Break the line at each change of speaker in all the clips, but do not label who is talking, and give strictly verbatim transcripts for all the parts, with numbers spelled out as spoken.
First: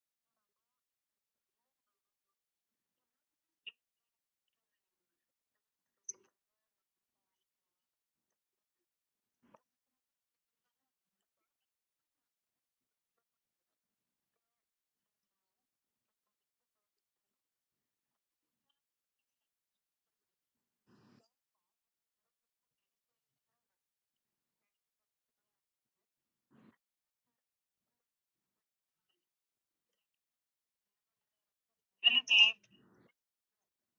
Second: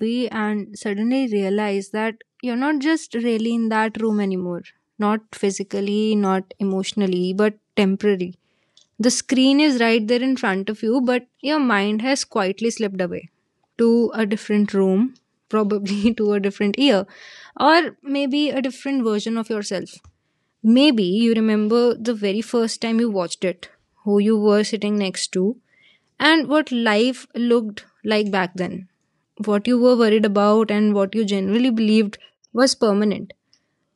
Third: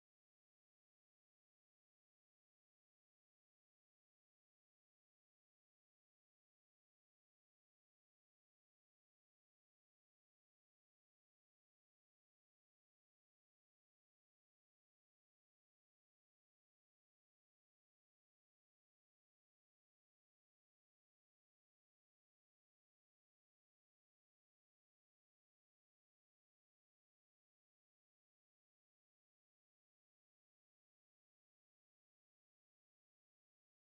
movie and suddenly realized that you're not just really in that room anymore? Not physically, not emotionally, but temporary. The screen is right there in front of you, but your mind has quietly slipped away to a different room, probably to a different year, or maybe a different version of yourself. Maybe you remember the very first time you watched it, who you were sitting next to, and what life looked like back then. What you were worried about and what you generally believed was permanent.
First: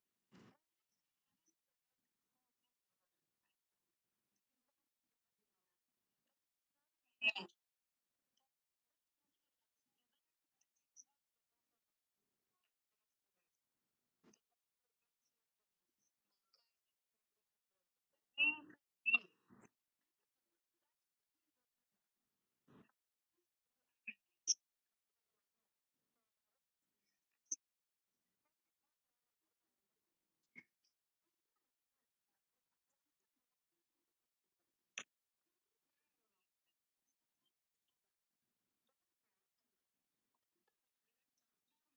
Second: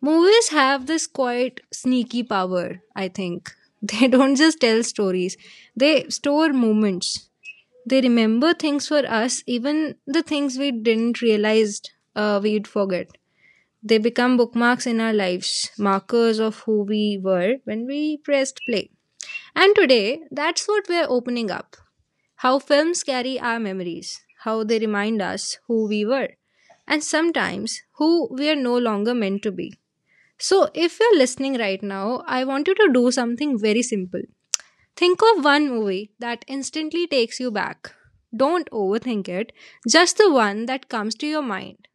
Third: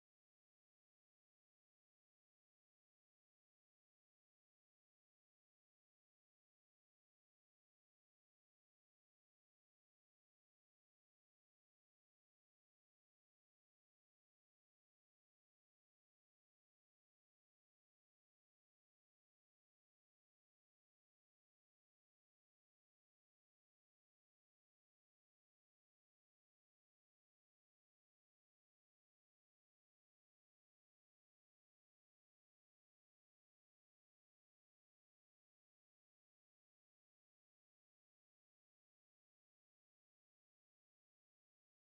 Movies have this quite sneaky power, I think. They don't just tell stories, they store moments. They remember things for us, even the things we didn't realize uh, we'd forget. They become bookmarks in our lives, markers of who we were when we pressed play. And today, that's what we're opening up: how films carry our memories, how they remind us who we were, and sometimes who we are no longer meant to be. So, if you're listening right now, I want you to do something very simple. Think of one movie that instantly takes you back. Don't overthink it, just the one that comes to your mind.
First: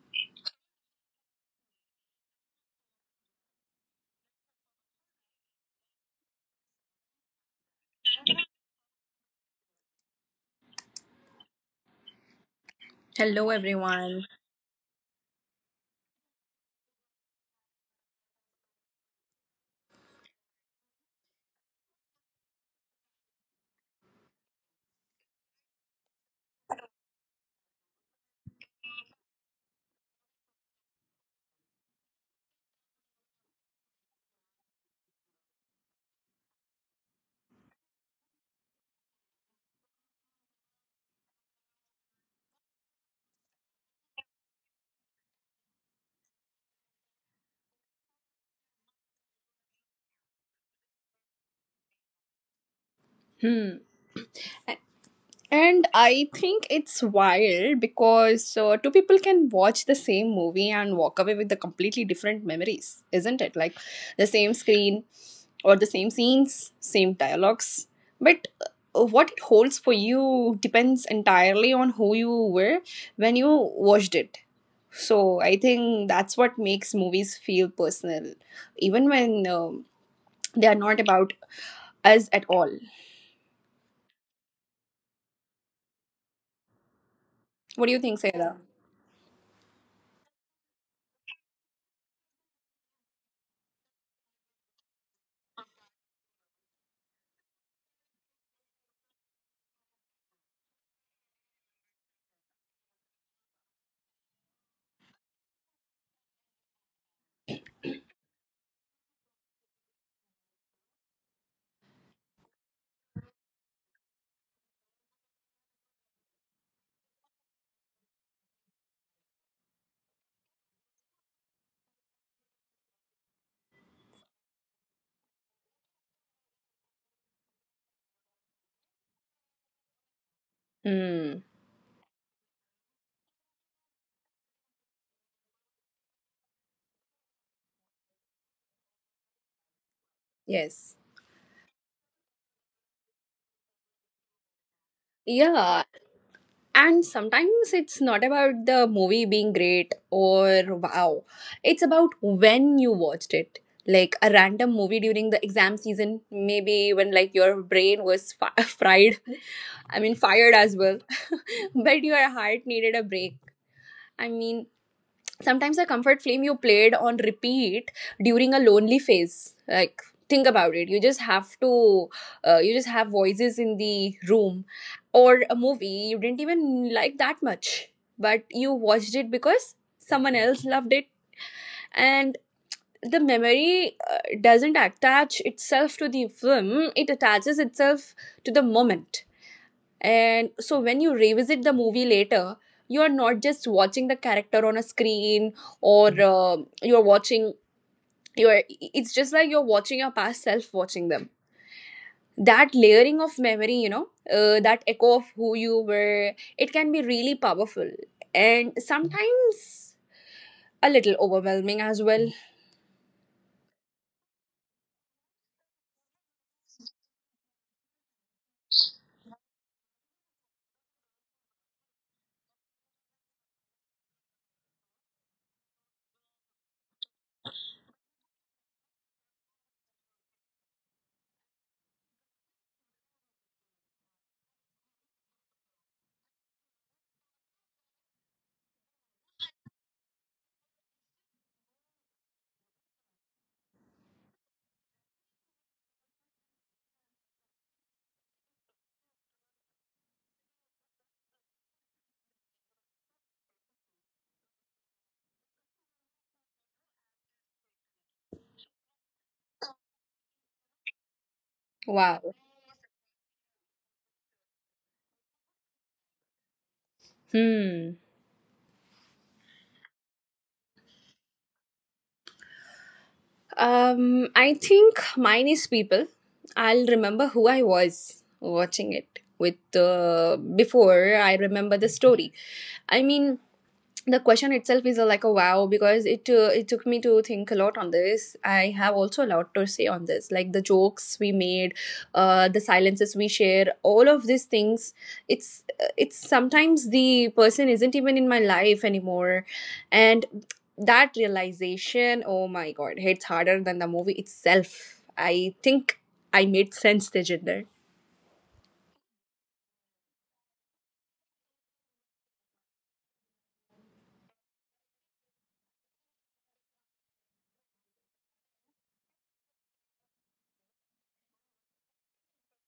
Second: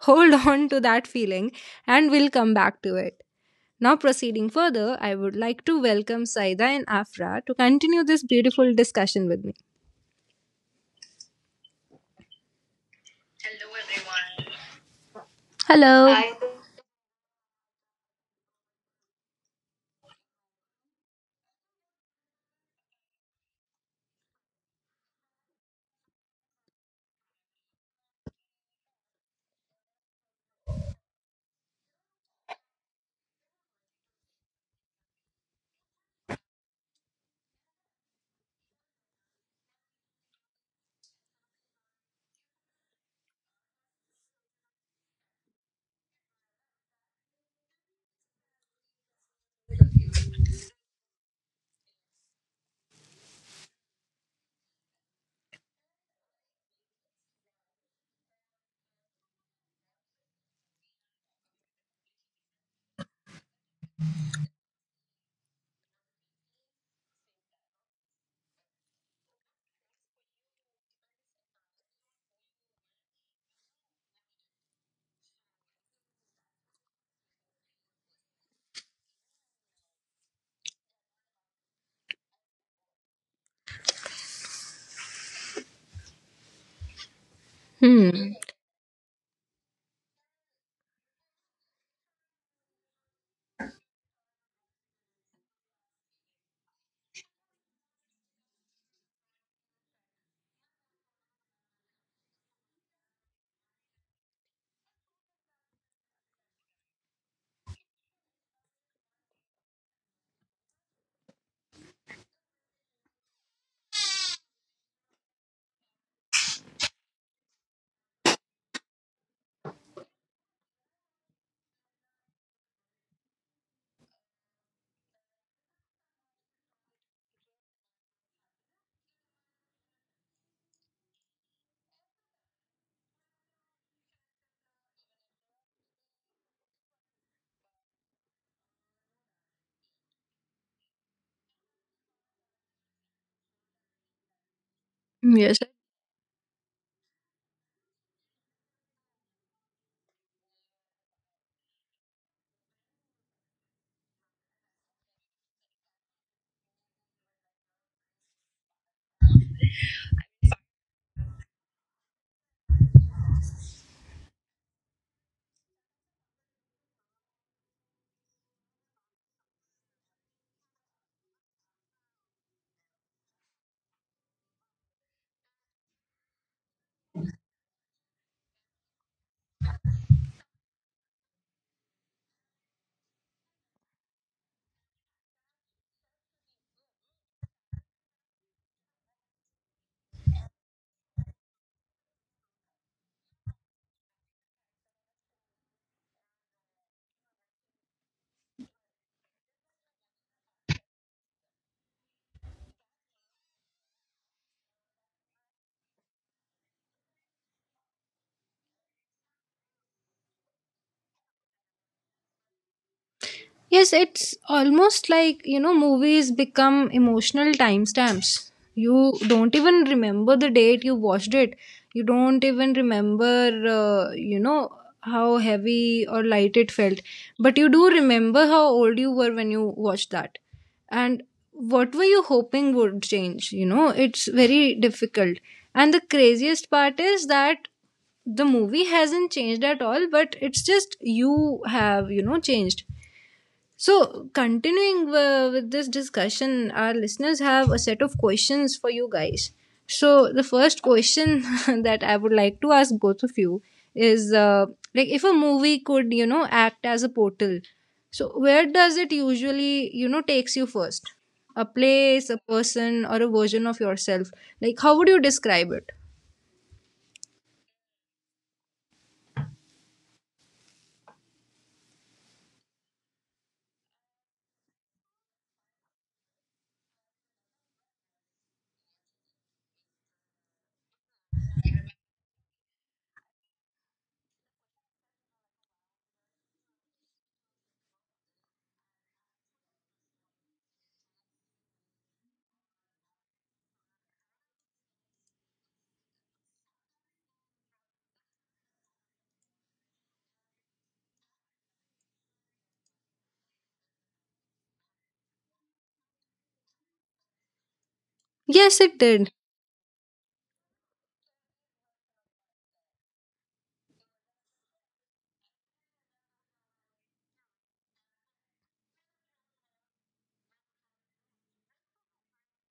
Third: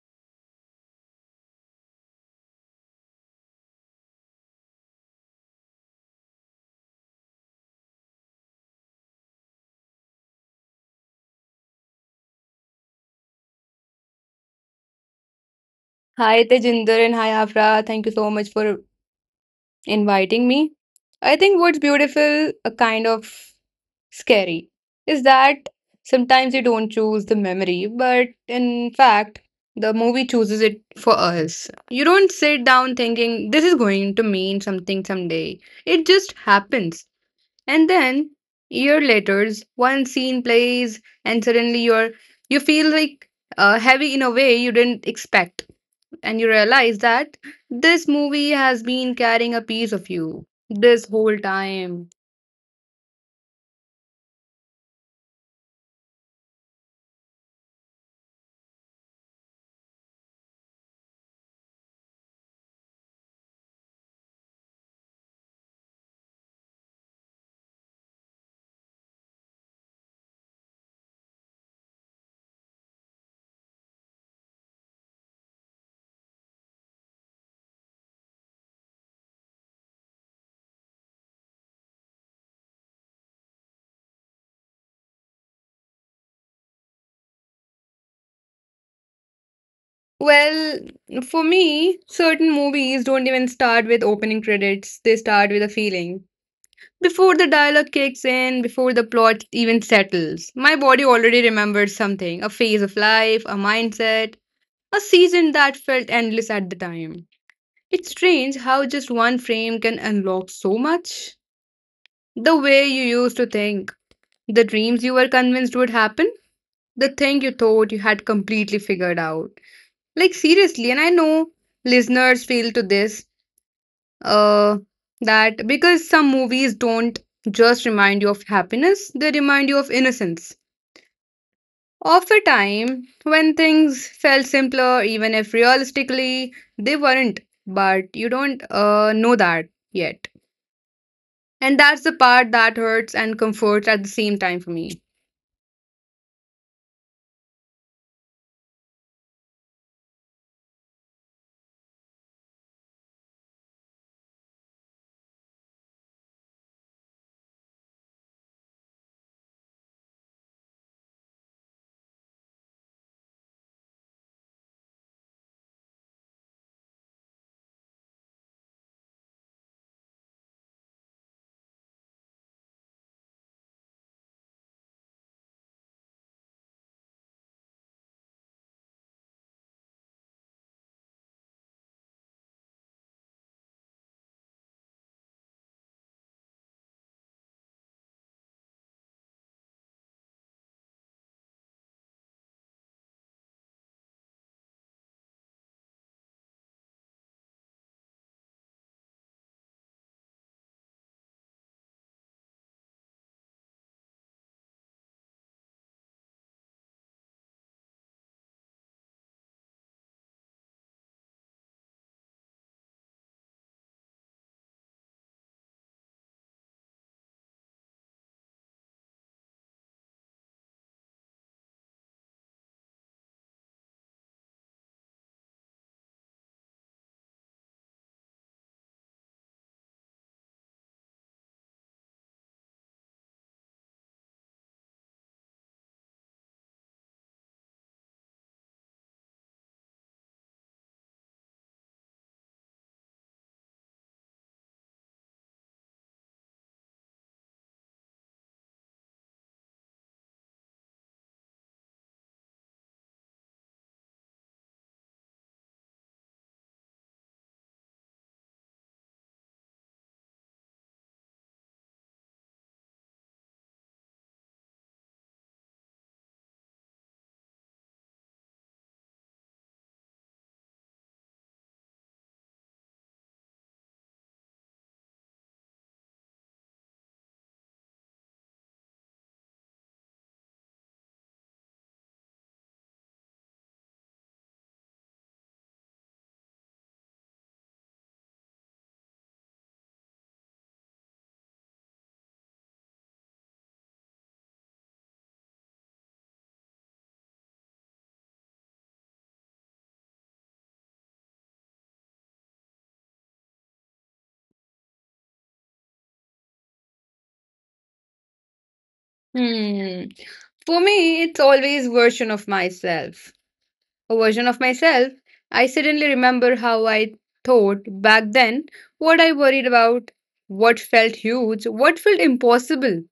Hold on to that feeling, and we'll come back to it. Now, proceeding further, I would like to welcome Saida and Afra to continue this beautiful discussion with me.
Hello, everyone.
Hello.
Hi,
Hi.
Tejinder, and hi, Afra. Thank you so much for inviting me. I think what's beautiful, a kind of scary, is that sometimes you don't choose the memory, but in fact, the movie chooses it for us. You don't sit down thinking this is going to mean something someday. It just happens. And then year later, one scene plays and suddenly you're you feel like uh, heavy in a way you didn't expect, and you realize that this movie has been carrying a piece of you this whole time.
Hmm. And I think it's wild because uh, two people can watch the same movie and walk away with the completely different memories, isn't it? Like the same screen or the same scenes, same dialogues. But uh, what it holds for you depends entirely on who you were when you watched it. So I think that's what makes movies feel personal, even when um they are not about us at all. What do you think,
Hmm.
Sayada?
Well, for me, certain movies don't even start with opening credits, they start with a feeling. Before the dialogue kicks in, before the plot even settles, my body already remembers something, a phase of life, a mindset, a season that felt endless at the time. It's strange how just one frame can unlock so much. The way you used to think, the dreams you were convinced would happen, the thing you thought you had completely figured out. Like, seriously, and I know listeners feel to this uh, that, because some movies don't just remind you of happiness, they remind you of innocence.
Hmm.
Of a time when things felt simpler, even if realistically they weren't, but you don't uh, know that yet.
Yes.
And that's the part that hurts and comforts at the same time for me.
Yes.
Yeah. And sometimes it's not about the movie being great or wow. It's about when you watched it. Like a random movie during the exam season, maybe when like your brain was fi- fried. I mean, fired as well. But your heart needed a break. I mean, sometimes a comfort film you played on repeat during a lonely phase. Like think about it, you just have to uh, you just have voices in the room, or a movie you didn't even like that much, but you watched it because someone else loved it. And the memory uh, doesn't attach itself to the film, it attaches itself to the moment. And so when you revisit the movie later, you are not just watching the character on a screen, or uh, you're watching you're it's just like you're watching your past self watching them. That layering of memory, you know, uh, that echo of who you were, it can be really powerful, and sometimes a little overwhelming as well.
Yes, it's almost like, you know, movies become emotional timestamps. You don't even remember the date you watched it. You don't even remember, uh, you know, how heavy or light it felt. But you do remember how old you were when you watched that. And what were you hoping would change? You know, it's very difficult. And the craziest part is that the movie hasn't changed at all, but it's just you have, you know, changed. So, continuing uh, with this discussion, our listeners have a set of questions for you guys. So, the first question that I would like to ask both of you is uh, like, if a movie could, you know, act as a portal, so where does it usually, you know, takes you first? A place,
Wow.
a person, or a version of yourself? Like, how would you describe it?
Hmm. Um, I think mine is people. I'll remember who I was watching it with uh, before I remember the story. I mean, the question itself is a, like a wow, because it uh, it took me to think a lot on this. I have also a lot to say on this, like the jokes we made, uh, the silences we share, all of these things. It's uh, it's sometimes the person isn't even in my life anymore, and that realization, oh my god, hits harder than the movie itself, I think. I made sense, the gender?
Yes, it did.
Hmm. For me, it's always version of myself. A version of myself. I suddenly remember how I thought back then, what I worried about, what felt huge, what felt impossible.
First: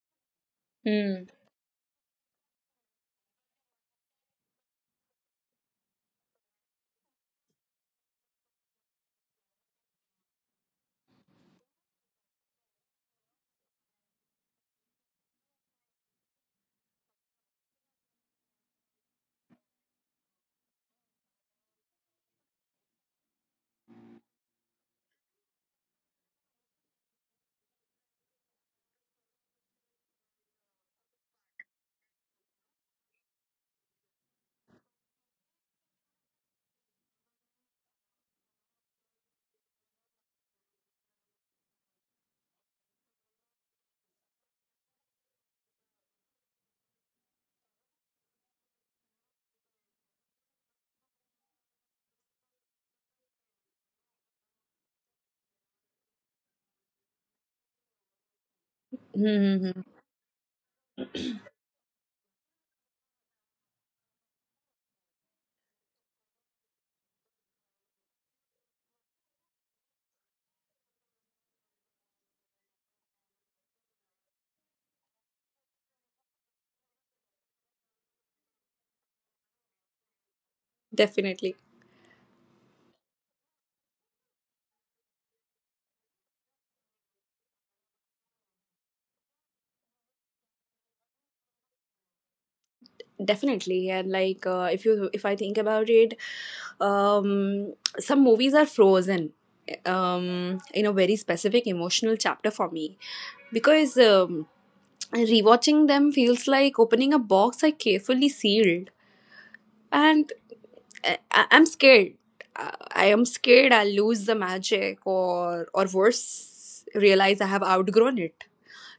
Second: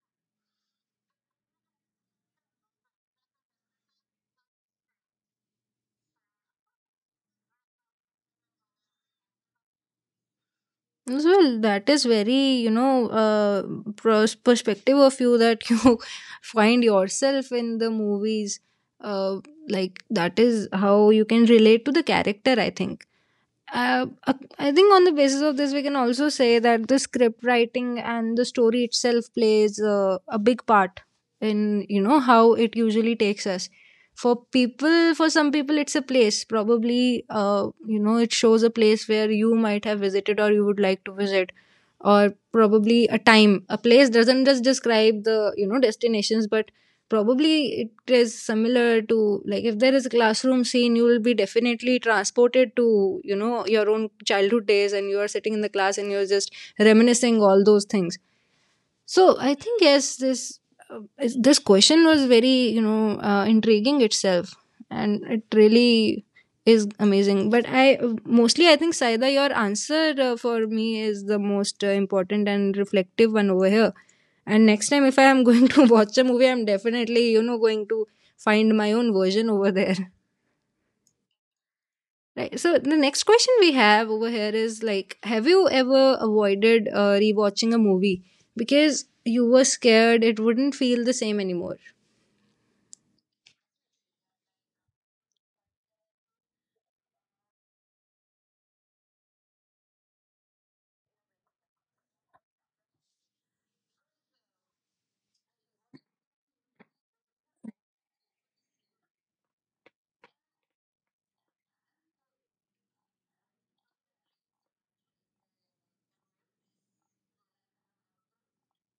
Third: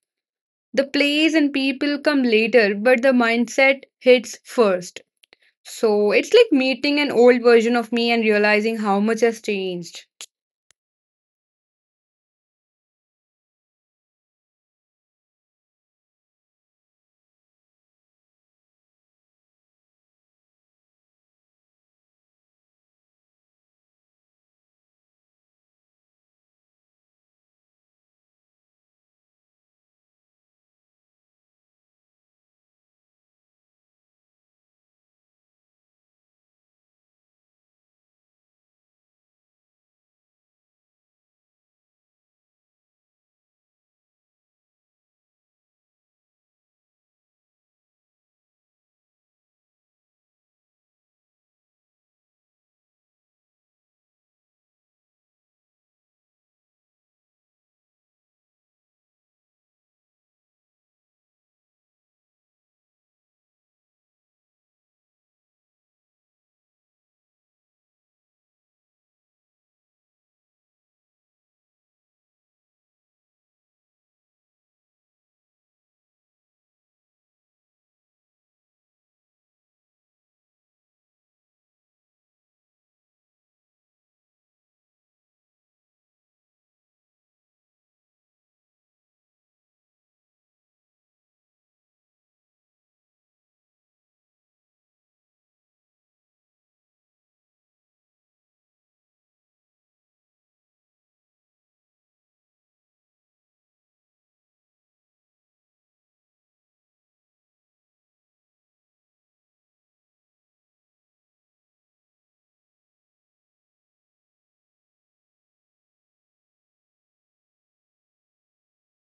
The
Hmm.
place and people come later, but the mindset hits first. So it's like meeting an old version of me and realizing how much has changed.
As well, that is very, you know, uh, pros- perspective of you that you find yourself in the movies. Uh, like, that is how you can relate to the character, I think. uh, uh, I think on the basis of this, we can also say that the script writing and the story itself plays uh, a big part in, you know, how it usually takes us. For people, for some people, it's a place. Probably, uh, you know, it shows a place where you might have visited or you would like to visit, or probably a time. A place doesn't just describe the, you know, destinations, but probably it is similar to, like, if there is a classroom scene, you will be definitely transported to, you know, your own childhood days, and you are sitting in the class and you're just reminiscing all those things.
Hmm,
So I
hmm,
think,
hmm.
yes, this uh, is- this question was very, you know, uh, intriguing itself, and it really is amazing. But I mostly, I think, Saida, your answer uh, for me is the most uh, important and reflective one over here. And next time, if I am going to watch a movie, I'm definitely, you know, going to find my own version over there.
Definitely.
Right. So the next question we have over here is, like, have you ever avoided uh, rewatching a movie because you were scared it wouldn't feel the same anymore?
Definitely. And like uh, if you, if I think about it, um some movies are frozen um in a very specific emotional chapter for me, because um rewatching them feels like opening a box I carefully sealed. And I, I- I'm scared. I I am scared I'll lose the magic, or or worse, realize I have outgrown it.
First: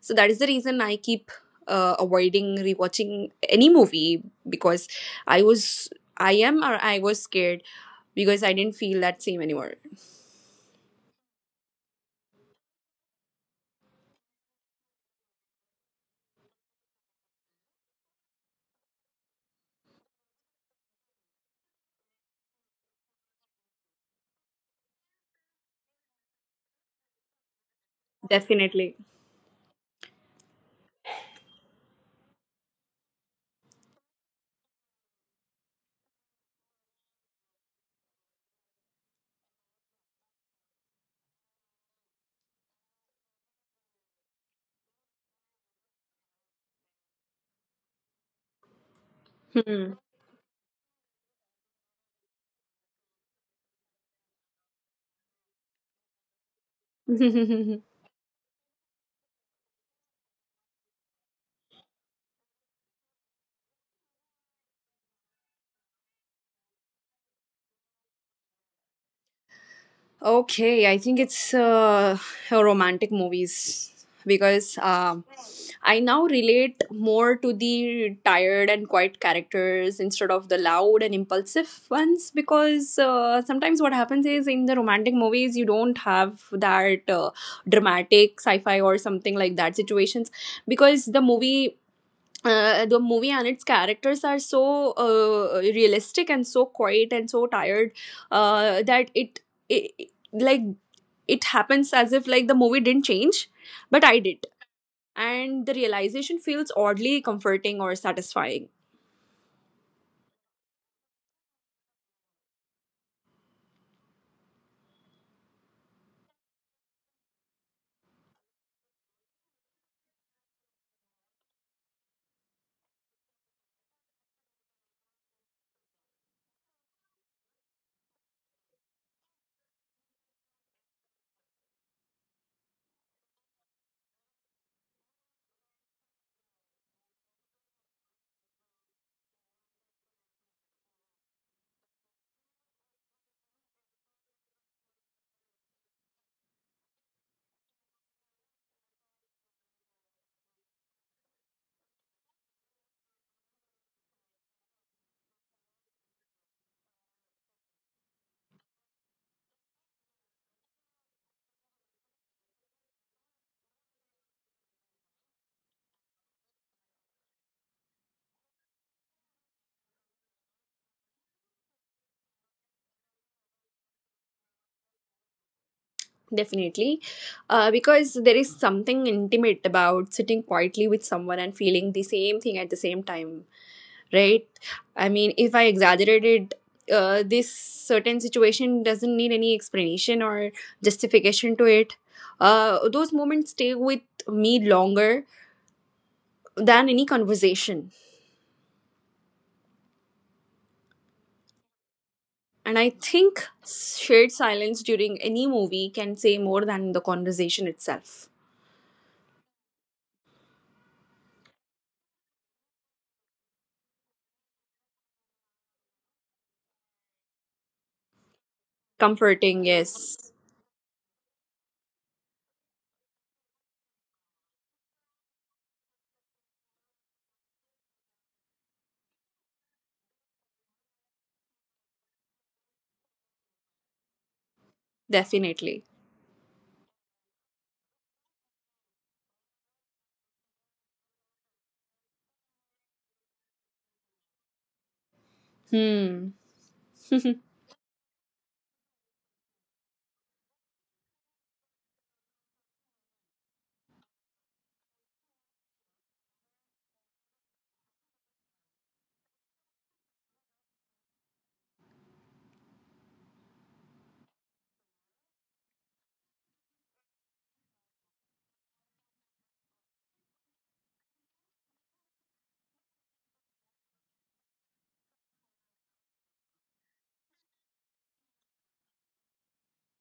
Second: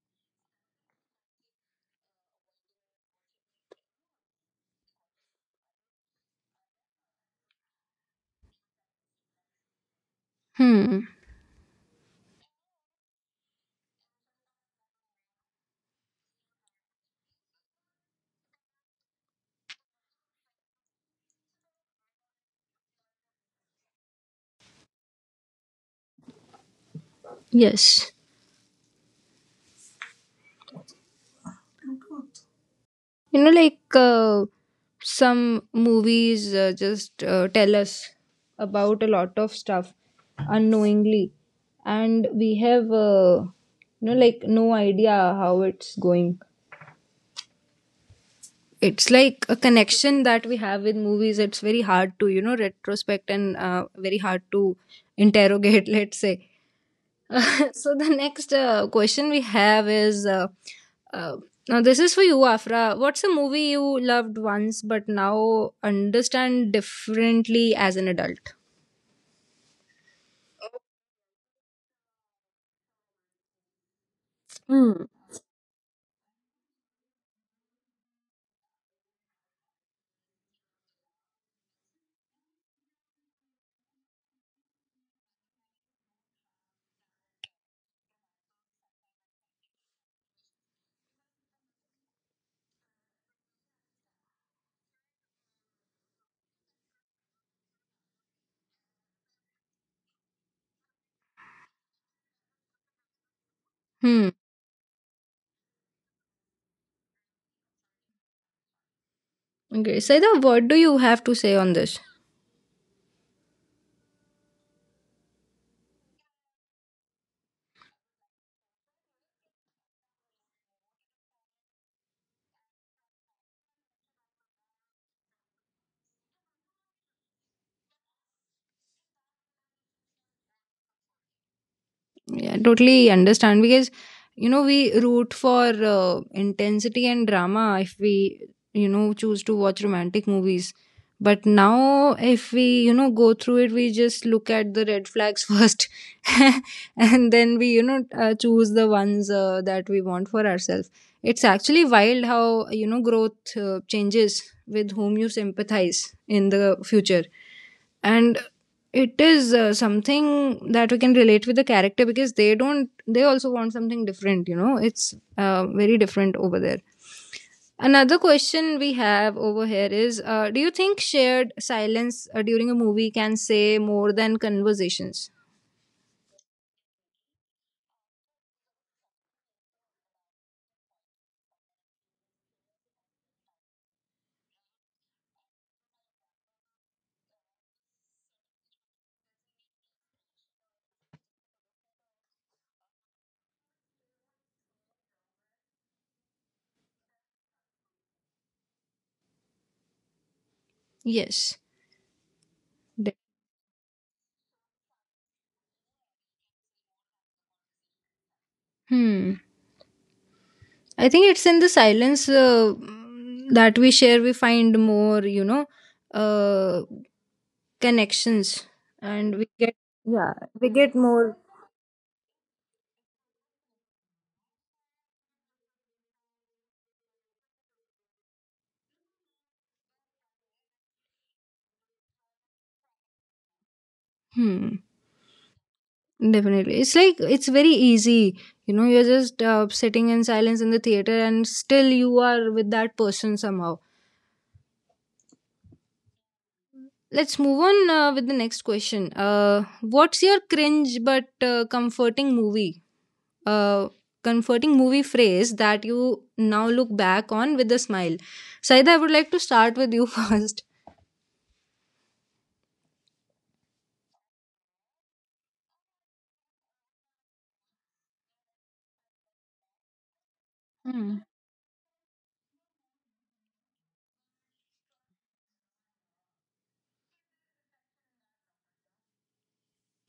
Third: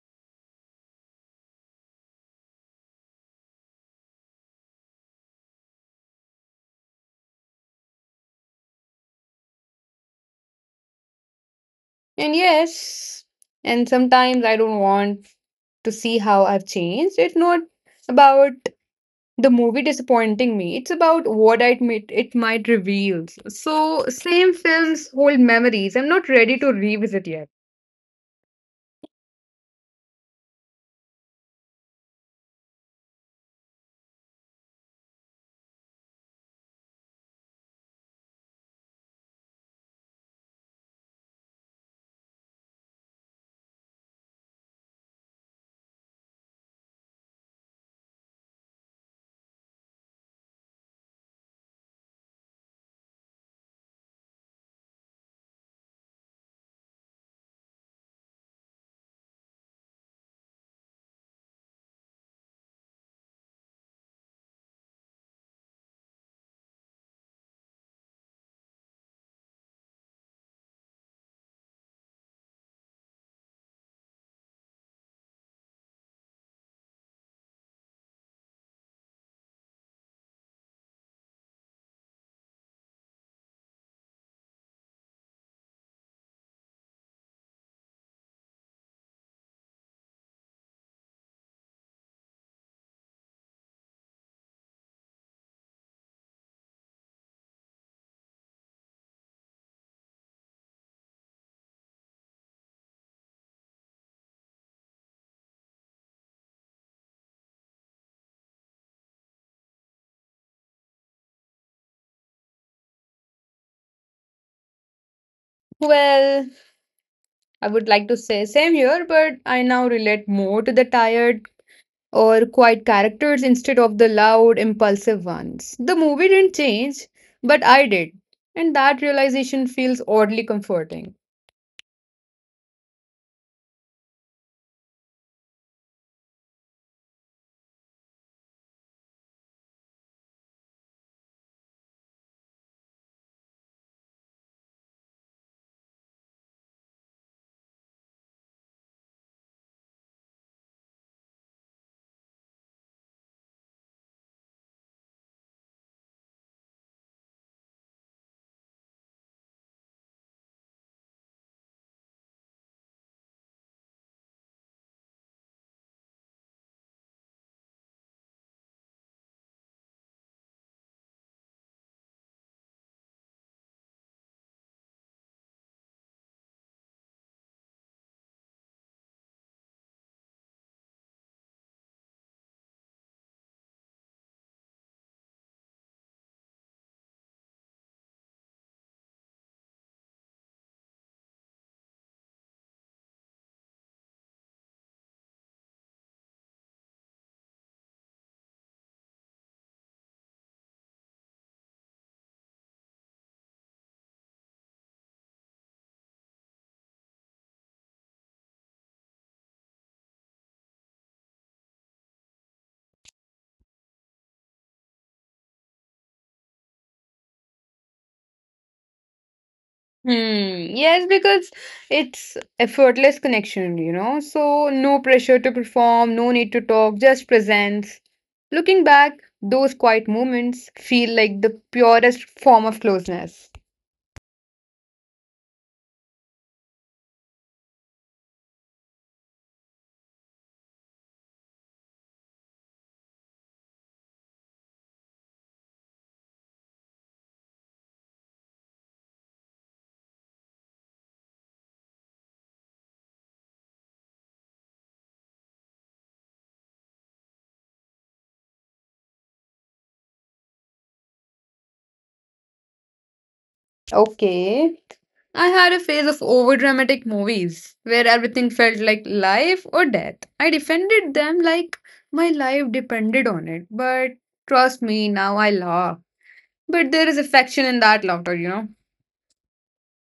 So that is the reason I keep uh, avoiding rewatching any movie, because I was, I am, or I was scared, because I didn't feel that same anymore.
Hmm.
And yes, and sometimes I don't want to see how I've changed. It's not about the movie disappointing me. It's about what it might, it might reveal. So, same films hold memories I'm not ready to revisit yet.
Yes.
Definitely.
You know, like uh, some movies uh, just uh, tell us about a lot of stuff unknowingly, and we have, uh, you know, like, no idea how it's going. It's like a
Hmm.
connection that we have with movies. It's very hard to, you know, retrospect, and uh, very hard to interrogate, let's say. So the next uh, question we have is uh, uh, now this is for you, Afra. What's a movie you loved once but now understand differently as an adult?
Okay, I think it's uh, romantic movies, because
Hmm.
um I now relate more to the tired and quiet characters instead of the loud and impulsive ones. Because uh, sometimes what happens is, in the romantic movies, you don't have that uh, dramatic sci fi or something like that situations, because the movie uh, the movie and its characters are so uh, realistic and so quiet and so tired, uh, that it, it like it happens as if like the movie didn't change but I
Hmm.
did. And the realization feels oddly comforting or satisfying.
Okay, Saida, what do you have to say on this?
Well, I would like to say same here, but I now relate more to the tired or quiet characters instead of the loud, impulsive ones. The movie didn't change, but I did. And that realization feels oddly comforting.
Yeah, totally understand, because, you know, we root for uh, intensity and drama if we, you know, choose to watch romantic movies. But now if we, you know, go through it, we just look at the red flags first. And then we, you know, uh, choose the ones uh, that we want for ourselves. It's actually wild how, you know, growth uh, changes with whom you sympathize in the future. And it is uh, something that we can relate with the character, because they don't, they also want something different, you know. It's uh, very different over there. Another question we have over here is, uh, do you think shared silence uh, during a movie can say more than conversations?
Definitely. Uh, because there is something intimate about sitting quietly with someone and feeling the same thing at the same time, right? I mean, if I exaggerated, uh, this certain situation doesn't need any explanation or justification to it. Uh, those moments stay with me longer than any conversation.
Yes.
And I
De-
think shared silence during any movie can say more than the conversation itself.
hmm, I think it's in the silence uh, that we share we find more, you know, uh, connections, and we get.
Comforting,
Yeah,
yes,
we
Hmm.
get
Yes,
more.
because it's effortless connection, you know. So no pressure to perform, no need to talk, just presence. Looking back, those quiet moments feel like the purest form of closeness.
Hmm.
definitely.
Definitely. It's like it's very easy. You know, you're just uh, sitting in silence in the theater and still you are with that person somehow.
Hmm.
Let's move on uh, with the next question. Uh, what's your cringe but uh, comforting movie? Uh, comforting movie phrase that you now look back on with a smile. Saida, I would like to start with you first.
Okay. I had a phase of overdramatic movies where everything felt like life or death. I defended them like my life depended on it. But trust me, now I laugh. But there is affection in that laughter, you know.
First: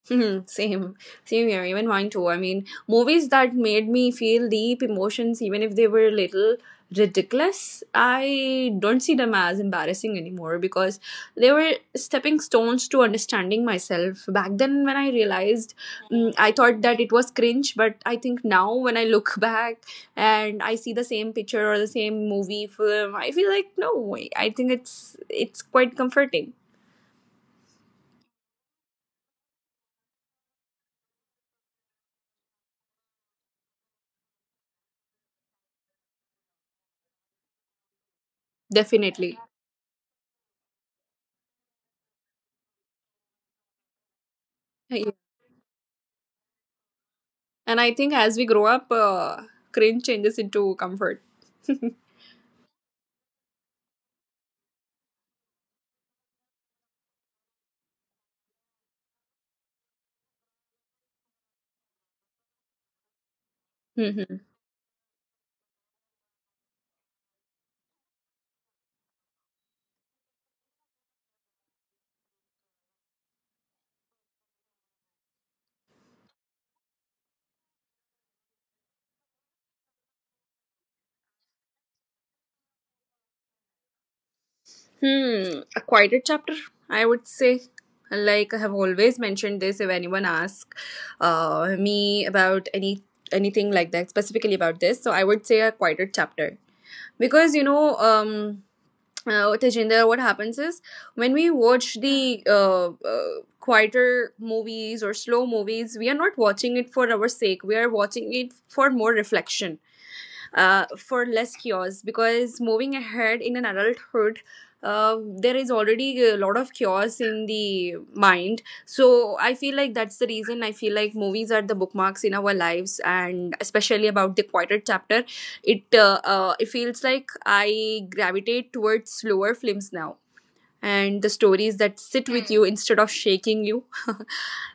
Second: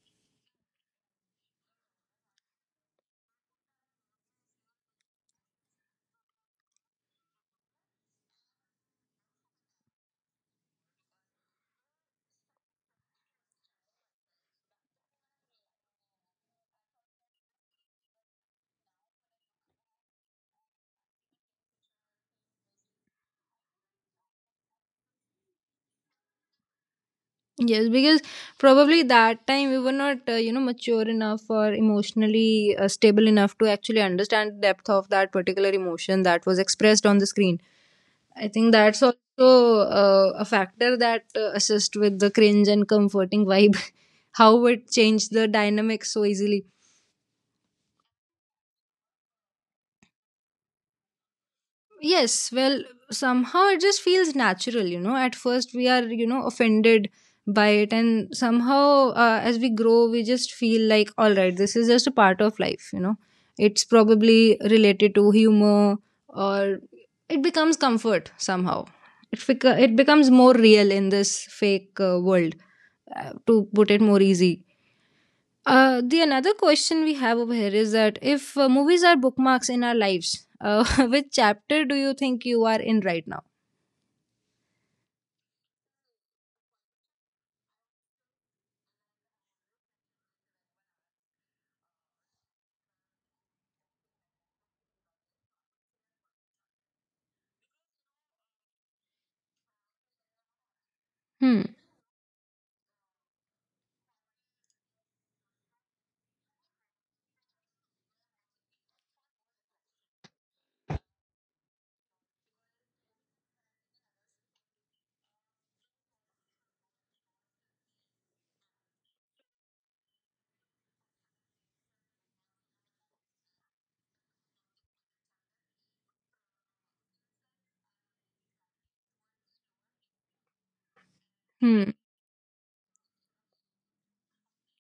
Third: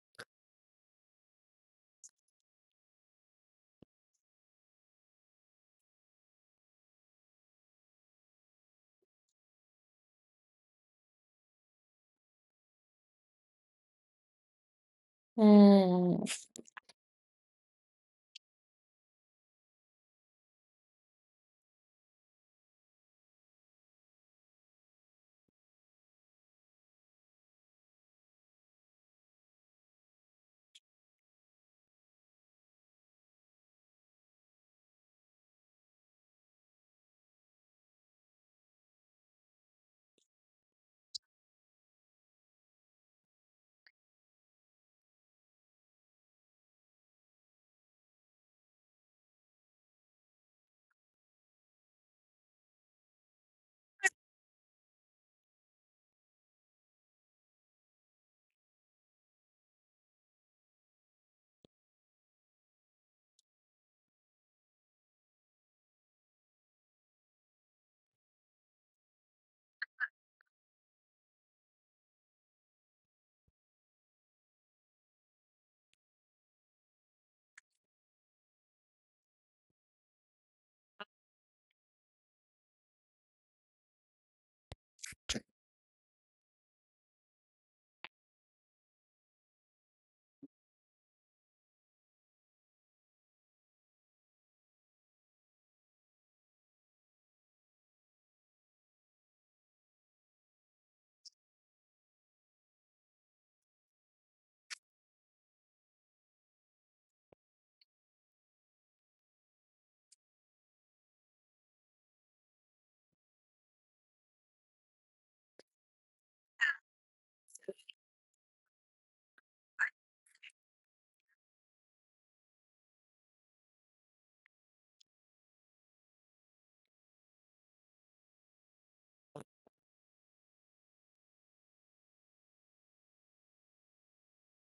Hmm, same, same here, even mine too. I mean, movies that made me feel deep emotions, even if they were a little ridiculous, I don't see them as embarrassing anymore, because they were stepping stones to understanding myself. Back then, when I realized,
Hmm.
mm, I thought that it was cringe, but I think now when I look back and I see the same picture or the same movie film, I feel like, no, I I think it's it's quite comforting.
Yes, because probably that time we were not, uh, you know, mature enough or emotionally uh, stable enough to actually understand the depth of that particular emotion that was expressed on the screen. I think that's also
Definitely.
uh, a factor that uh, assists with the cringe and comforting vibe, how it changed the dynamic so easily.
And I think as we grow up, uh, cringe changes into comfort.
Yes, well, somehow it just feels natural, you know. At first, we are, you know, offended by it, and somehow, uh, as we grow, we just feel like, all right, this is just a part of life, you know. It's probably
Mhm.
related to humor, or it becomes comfort somehow. It, bec- it becomes more real in this fake uh, world, uh, to put it more easy. Uh, the another question we have over here is that if uh, movies are bookmarks in our lives, uh, which chapter do you think you are in right now?
Hmm. A quieter chapter, I would say. Like I have always mentioned this if anyone asks uh, me about any anything like that, specifically about this. So I would say a quieter chapter. Because, you know, um, uh, Tejinder, what happens is when we
Hmm.
watch the uh, uh, quieter movies or slow movies, we are not watching it for our sake. We are watching it for more reflection, uh, for less cures, because moving ahead in an adulthood, uh, there is already a lot of cures in the mind. So I feel like that's the reason I feel like movies are the bookmarks in our lives, and especially about the quieter chapter. It uh, uh, it feels like I gravitate towards slower films now, and the stories
Hmm.
that sit with you instead of shaking you.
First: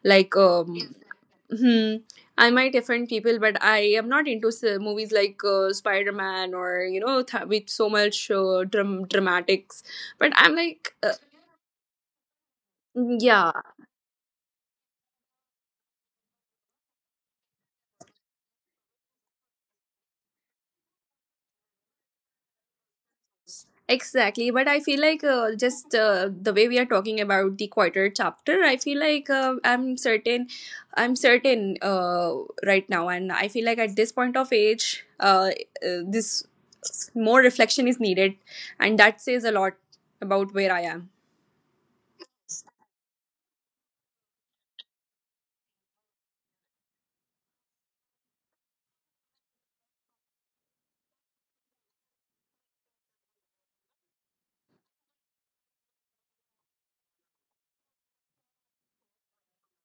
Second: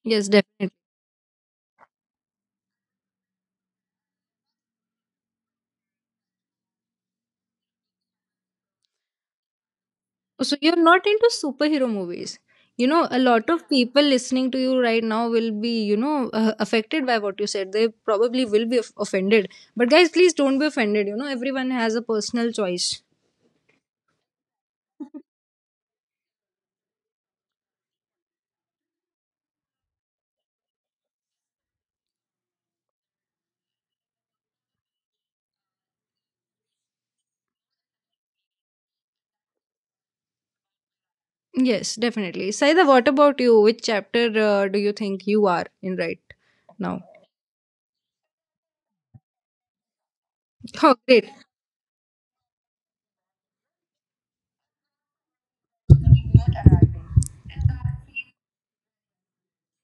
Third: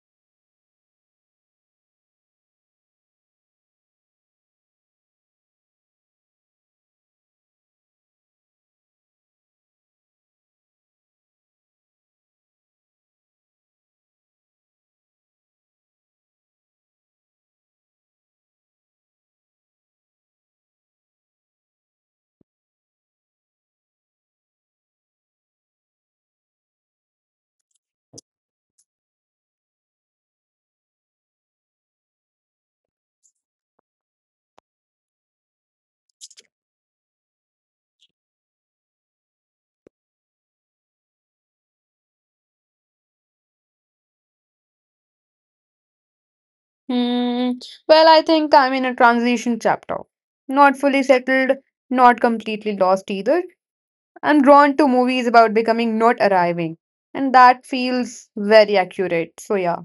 Yes,
like
definitely.
um, Hmm. I might offend people, but I am not into s- movies like uh, Spider Man, or you know th- with so much uh, dram- dramatics. But I'm
So you're
like,
not
uh,
into superhero movies. You know, a lot
yeah,
of people listening to you right now will be, you know, uh, affected by what you said. They probably will be of- offended. But guys, please don't be offended. You know, everyone has a personal choice.
exactly. But I feel like uh, just uh, the way we are talking about the quarter chapter, I feel like uh, I'm certain, I'm certain uh, right now, and I feel like at this point of age, uh, uh, this more reflection is needed, and that says a lot about where I am.
Yes, definitely. Saida, what about you? Which chapter uh, do you think you are in right now?
Hmm. Well, I think I'm in a transition chapter. Not
Oh,
fully
great.
settled, not completely lost either. I'm drawn to movies about becoming, not arriving.
تمرينات
And that
ألعابية.
feels very accurate. So, yeah.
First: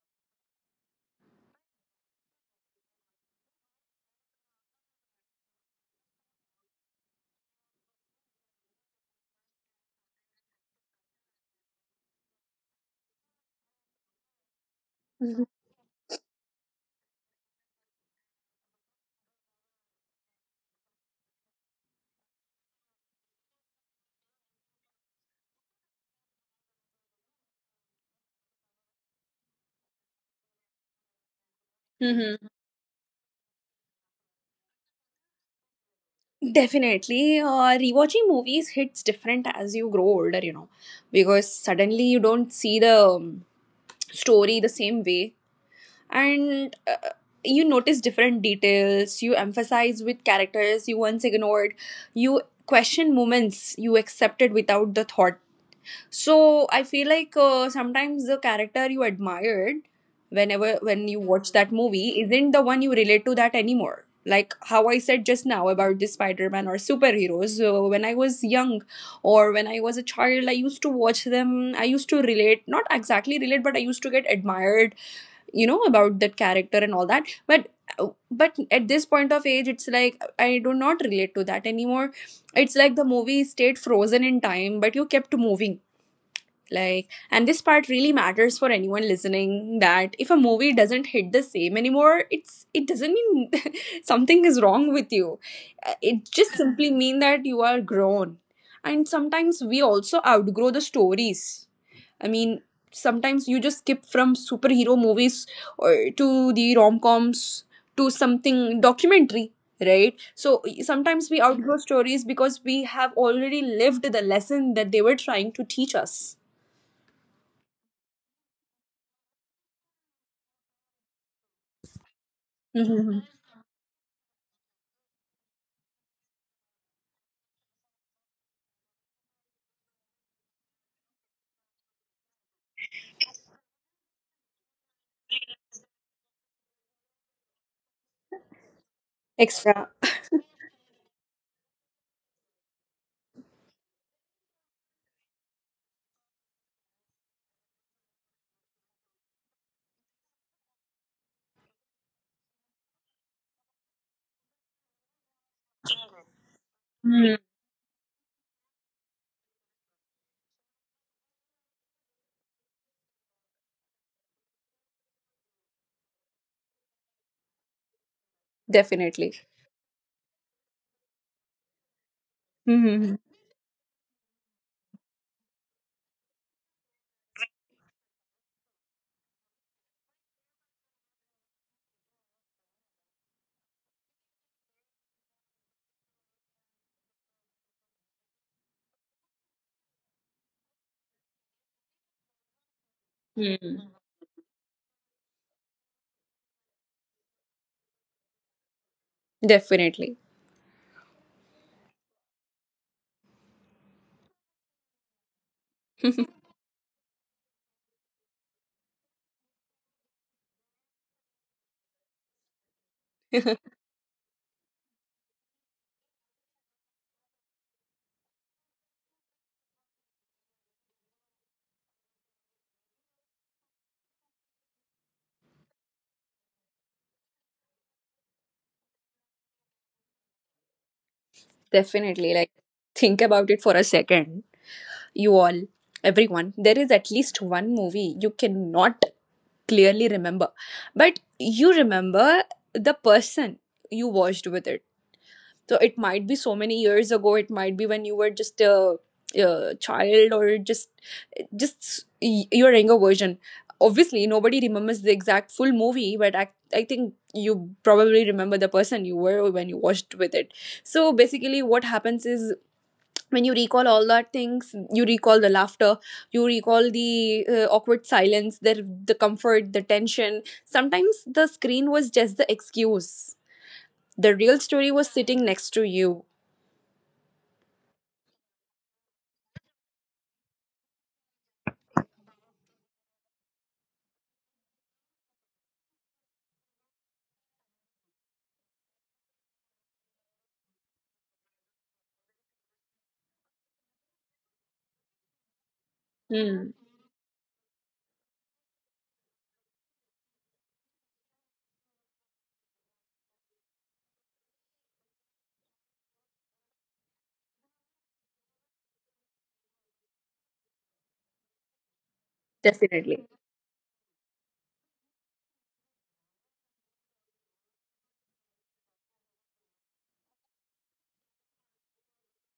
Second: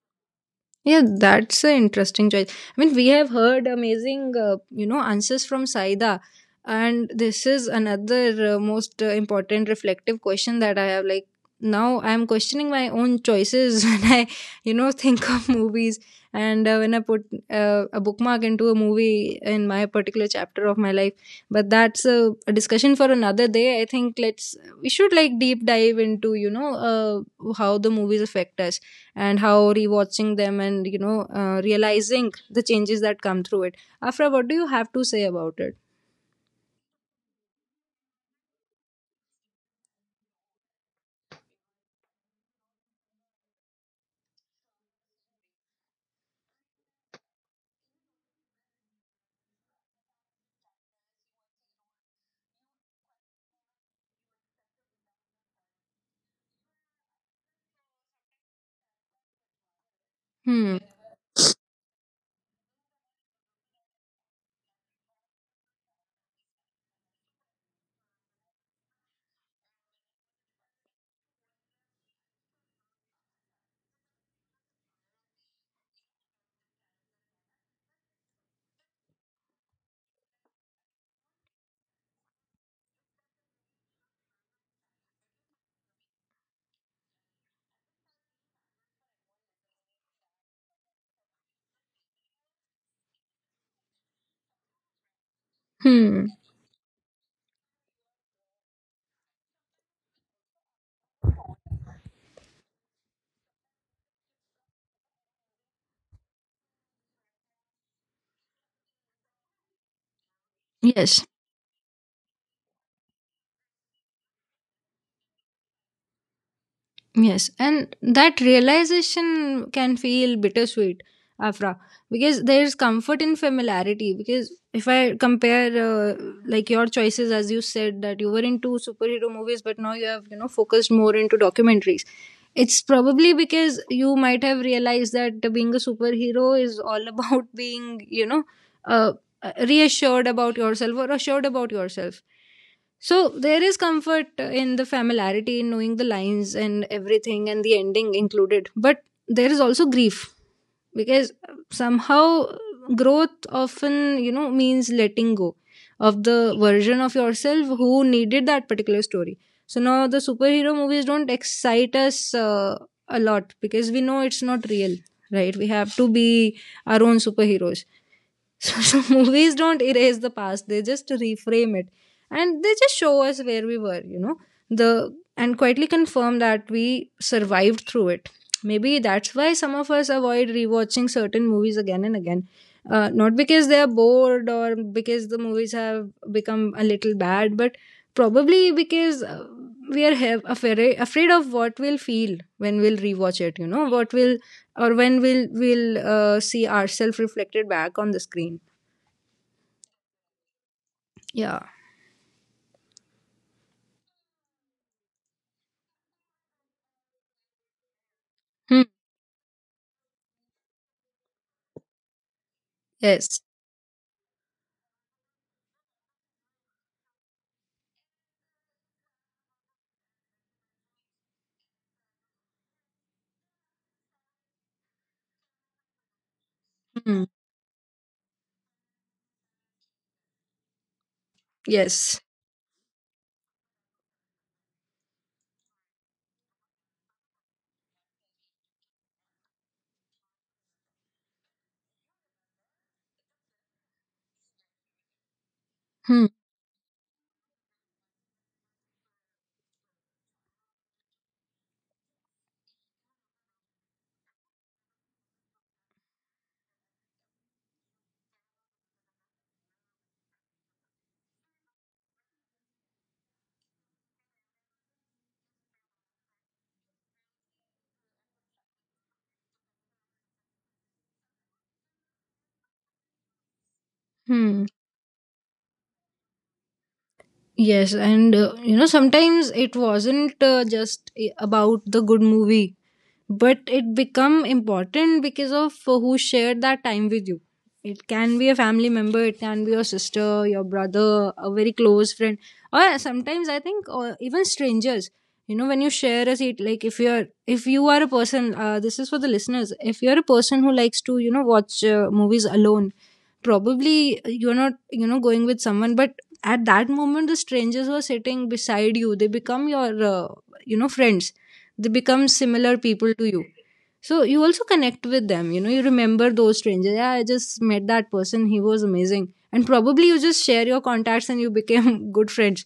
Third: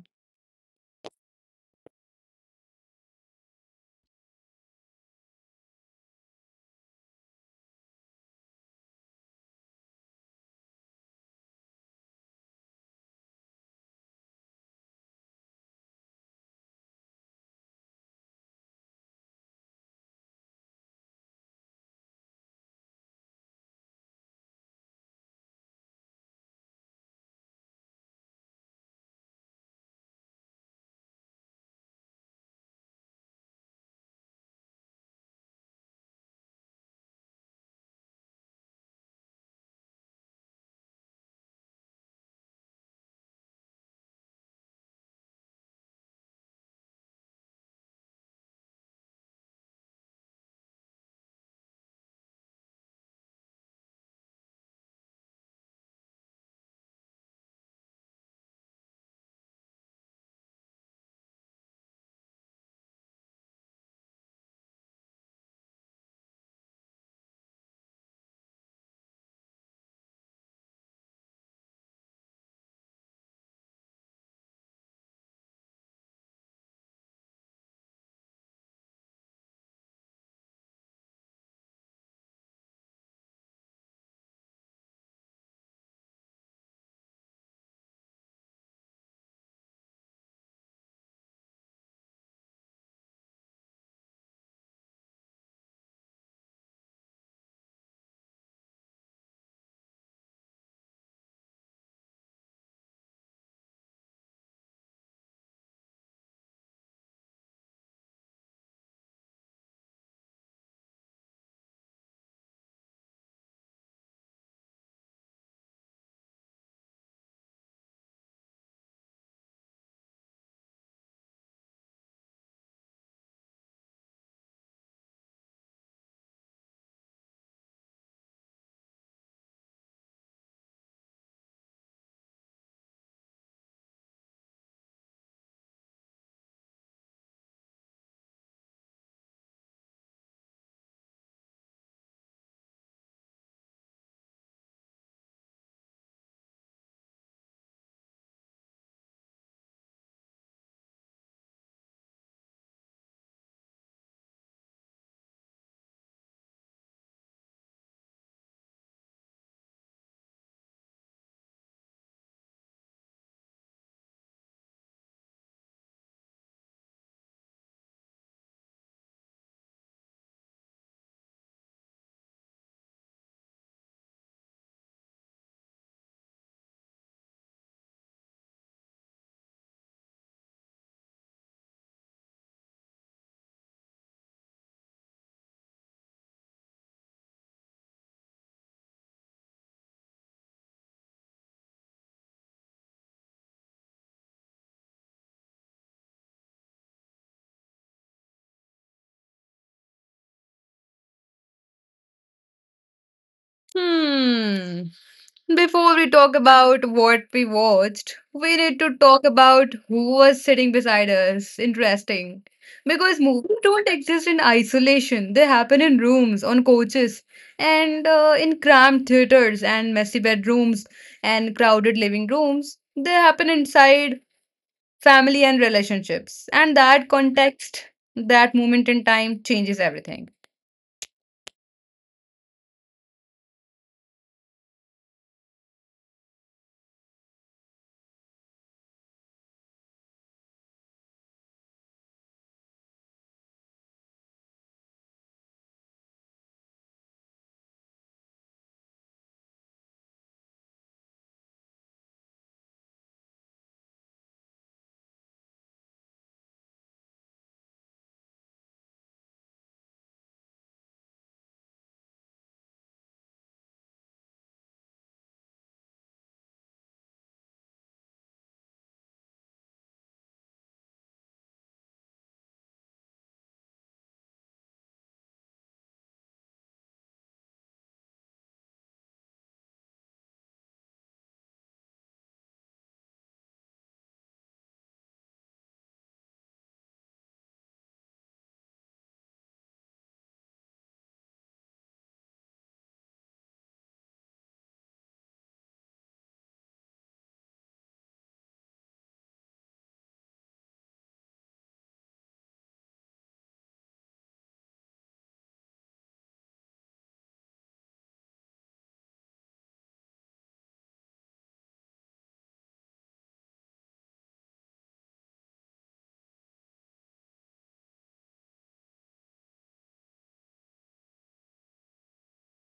Yeah, that's an interesting choice. I mean, we have heard amazing, uh, you know, answers from Saida, and this is another uh, most uh, important reflective question that I have. Like, now, I'm questioning my own choices when I, you know, think
Mhm.
of movies, and uh, when I put uh, a bookmark into a movie in my particular chapter of my life. But that's a, a discussion for another day. I think let's, we should like deep dive into, you know, uh, how the movies affect us and how rewatching them, and you know uh, realizing
Mhm.
the changes that come through it. Afra, what do you have to say about it?
Definitely. Uh, rewatching movies hits different as you grow older, you know, because suddenly you don't see the um, story the same way, and uh, you notice different details, you emphasize with characters you once ignored, you question moments you accepted without the thought. So I feel like uh, sometimes the character you admired
Hmm.
whenever when you watch that movie isn't the one you relate to that anymore. Like how I said just now about the Spider-Man or superheroes. So when I was young, or when I was a child, I used to watch them. I used to relate, not exactly relate, but I used to get admired, you know, about that character and all that. But uh, but at this point of age, it's like I do not relate to that anymore. It's like the movie stayed frozen in time, but you kept moving. Like, and this part really matters for anyone listening, that if a movie doesn't hit the same anymore, it's it doesn't mean something is wrong with you. Uh,
Hmm.
it just simply mean that you are grown, and sometimes we also outgrow the stories. I mean, sometimes you just skip from superhero movies or to the rom-coms to something documentary, right? So
Yes.
sometimes we outgrow stories because we have already lived the lesson that they were trying to teach us.
Yes, and that realization can feel bittersweet, Afra, because there's comfort
Mm-hmm.
in familiarity. Because if I compare, uh, like, your choices, as you said, that you were into superhero movies, but now you have, you know, focused more into documentaries. It's probably because you might have realized that being a superhero is all about being, you know, uh,
Extra.
reassured about yourself or assured about yourself. So there is comfort in the familiarity, in knowing the lines and everything and the ending included. But there is also grief, because somehow growth often, you know, means letting go of the version of
Mm.
yourself who needed that particular story. So now the superhero movies don't excite us uh, a lot, because we know it's not real, right? We have to be our own superheroes. So, so
Definitely.
movies don't erase the past, they just reframe it. And they just
Mm-hmm.
show us where we were, you know, the, and quietly confirm that we survived through it. Maybe that's why some of us avoid rewatching certain movies again and again. Uh, not because they are bored or because the movies have become a little bad, but probably because uh, we are have afraid, afraid of what we'll feel when we'll rewatch it, you know,
Mm.
what we will or when we'll we'll uh, see ourselves reflected back on the screen.
Definitely.
Yeah.
Hmm. Before we talk about what we watched, we need
Hmm.
to talk about who was sitting beside us. Interesting. Because
Yes.
movies don't exist in isolation, they happen in rooms, on coaches, and uh, in cramped theaters, and messy bedrooms, and crowded living rooms. They happen inside family and relationships. And that
Hmm.
context, that moment in time changes everything.
Yes.
Definitely. Like, think about it for a second. You all, everyone, there is at least one movie you cannot clearly remember, but you remember the person you watched with it. So it
Hmm.
might be so many years ago, it might be when you were just a, a child, or just just y- your younger version. Obviously, nobody remembers the exact full movie, but I, I think you probably remember the person you were when you watched with it. So basically, what happens is when you recall all that things, you recall the laughter, you recall the uh, awkward silence, the the comfort, the tension. Sometimes the screen was just the excuse. The
Hmm.
real story was sitting next to you.
Yes, and uh, you know, sometimes it wasn't uh, just i- about the good movie, but it become important because of uh, who shared that time with you. It can be a family member, it can be your sister, your brother, a very close friend, or sometimes I think or even strangers. You know, when you share a seat,
Hmm.
like if you're if you are a person, uh, this is for the listeners. If you're a person who likes to you know watch uh, movies alone, probably you're not you know going with someone, but at that moment the strangers who are sitting beside you they become your uh, you know friends, they become similar people to
Definitely.
you. So you also connect with them, you know you remember those strangers. Yeah, I just met that person, he was amazing, and probably you just share your contacts and you became good friends.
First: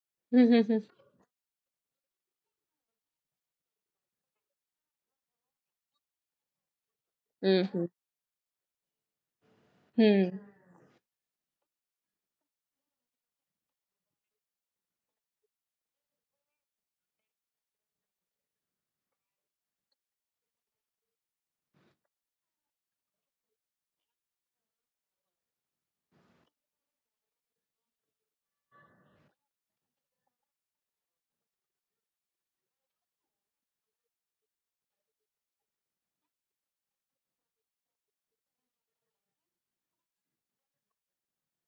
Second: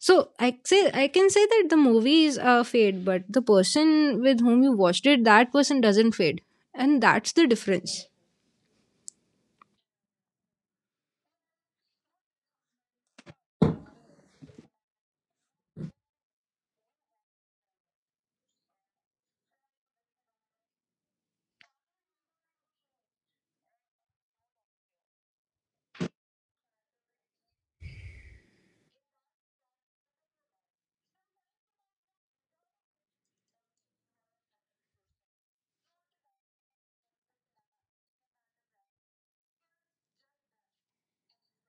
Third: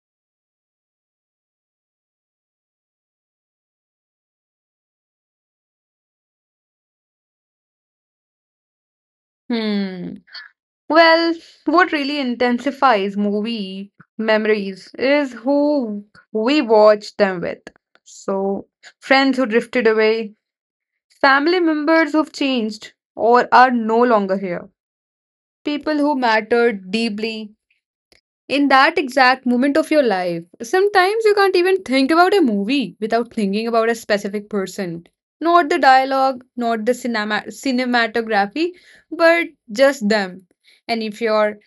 So i
Hmm.
say i can say that the movie is uh, fade, but the person with whom you watched it, that person doesn't fade, and that's the
Hmm. Hmm.
difference.
Hmm.
Hmm.
Well, what really intensifies movie memories is who we watch them with. So, friends who drifted away, family members who've changed or are no longer here, people who mattered deeply in that exact moment of your life. Sometimes you can't even think about a movie without thinking about a specific person. Not the dialogue, not the cinema- cinematography, but just them. And if you're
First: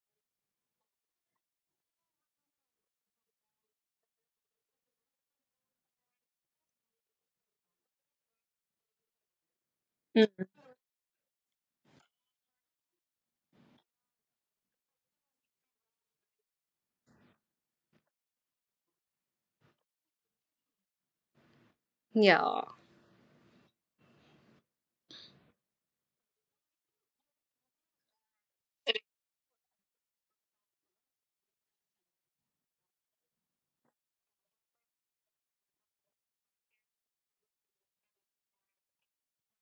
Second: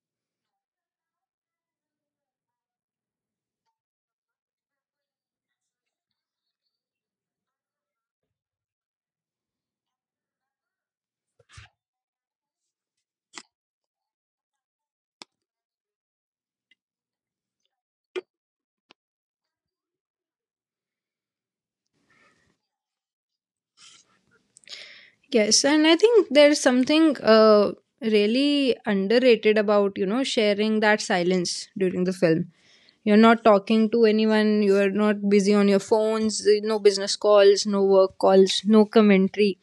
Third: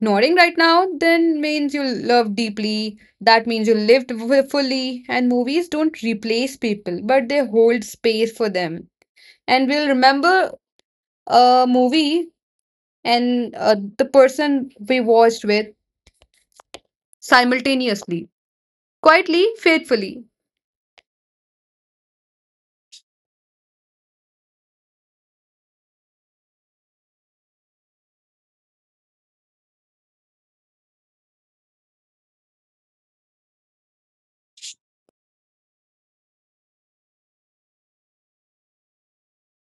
nodding right now, then means you love deeply, that means you lived fu- fully, and movies don't replace people, but they hold space for them. And we'll
Hmm.
remember a movie and uh, the person we watched with, simultaneously, quietly, faithfully.
Yeah.
Yes, and I think there's something uh, really underrated about, you know, sharing that silence during the film. You're not talking to anyone, you're not busy on your phones, no business calls, no work calls, no commentary.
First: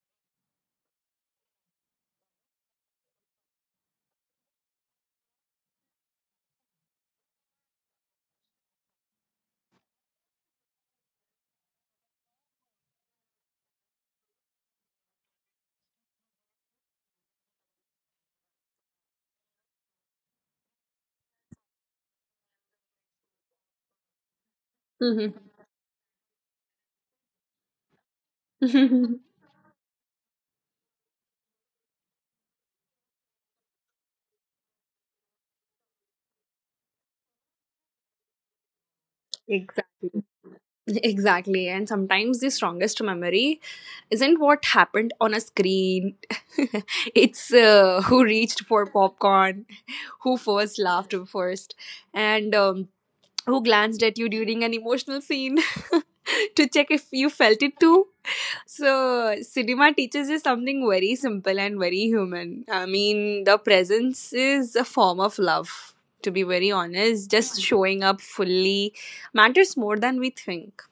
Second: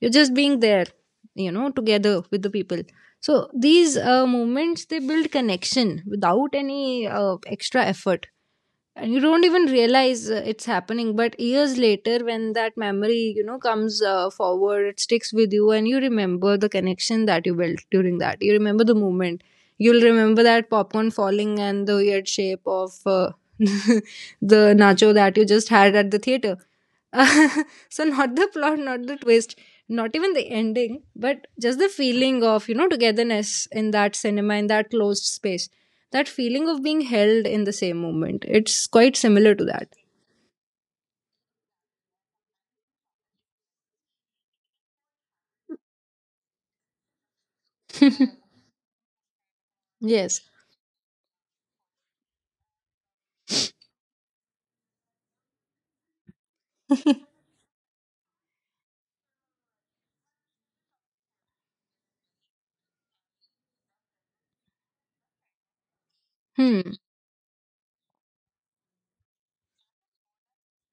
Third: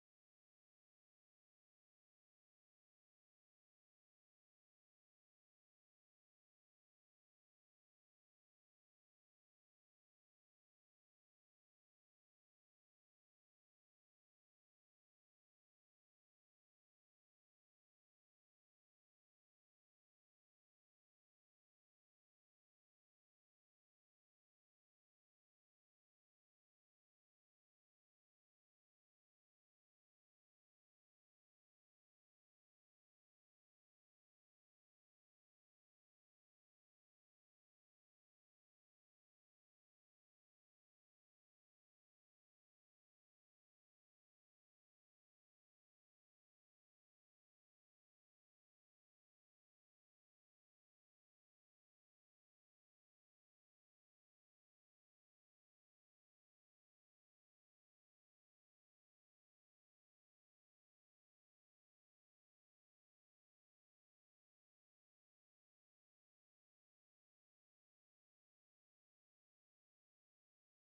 You're just being there, you know, together with the people. So these uh, moments, they build connection without any uh, extra effort, and you don't even realize uh, it's happening, but years later when that memory you know comes uh, forward, it sticks with you and you remember the connection that you built during that. You remember the moment, you'll remember that popcorn falling and the weird shape of uh, the nacho that you just had at the theater. so not the plot, not
Hmm.
the twist, not even the ending, but just the feeling of, you know, togetherness in that cinema, in that closed space, that feeling of being held in the same moment. It's quite similar to
Exactly. Exactly. And sometimes the strongest memory isn't what happened on a screen. It's uh, who
that.
reached for popcorn, who
yes.
first laughed first, and um, who glanced at you during an emotional scene to check if you felt it too. So, cinema teaches us something very simple and very human. I mean, the presence is a form of love, to be very
hmm.
honest. Just showing up fully matters more than we think.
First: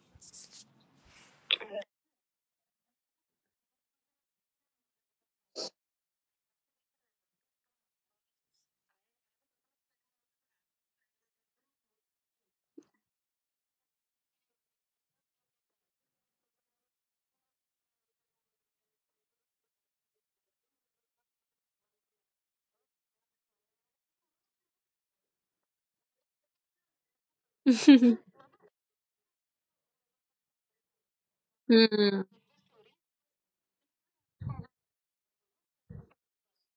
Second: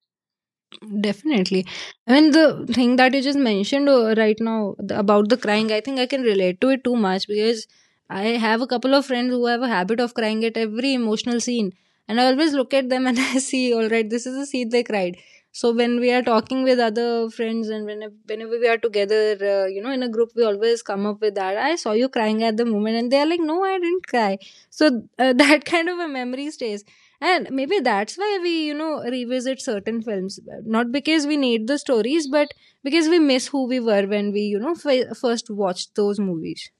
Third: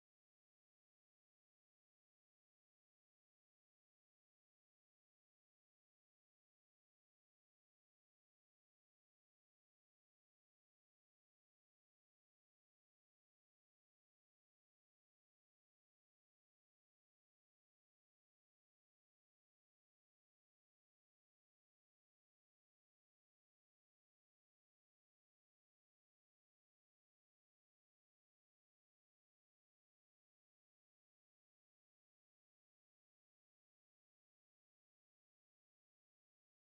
Definitely. I mean, the thing that you just mentioned uh, right now, the, about the crying, I think I can relate to it too much because I have a couple of friends who have a habit of crying at every emotional scene. And I always look at them and I see, all right, this is the scene they cried. So when we are talking with other friends and whenever, whenever we are together, uh, you know, in a group, we always come up with that. I saw you crying at the moment, and they are like, "No, I didn't cry." So uh, that kind of a memory stays, and maybe that's why we, you know, revisit certain films, not because we need the stories,
Hmm,
but because we miss who we were when we, you know f- first watched those movies.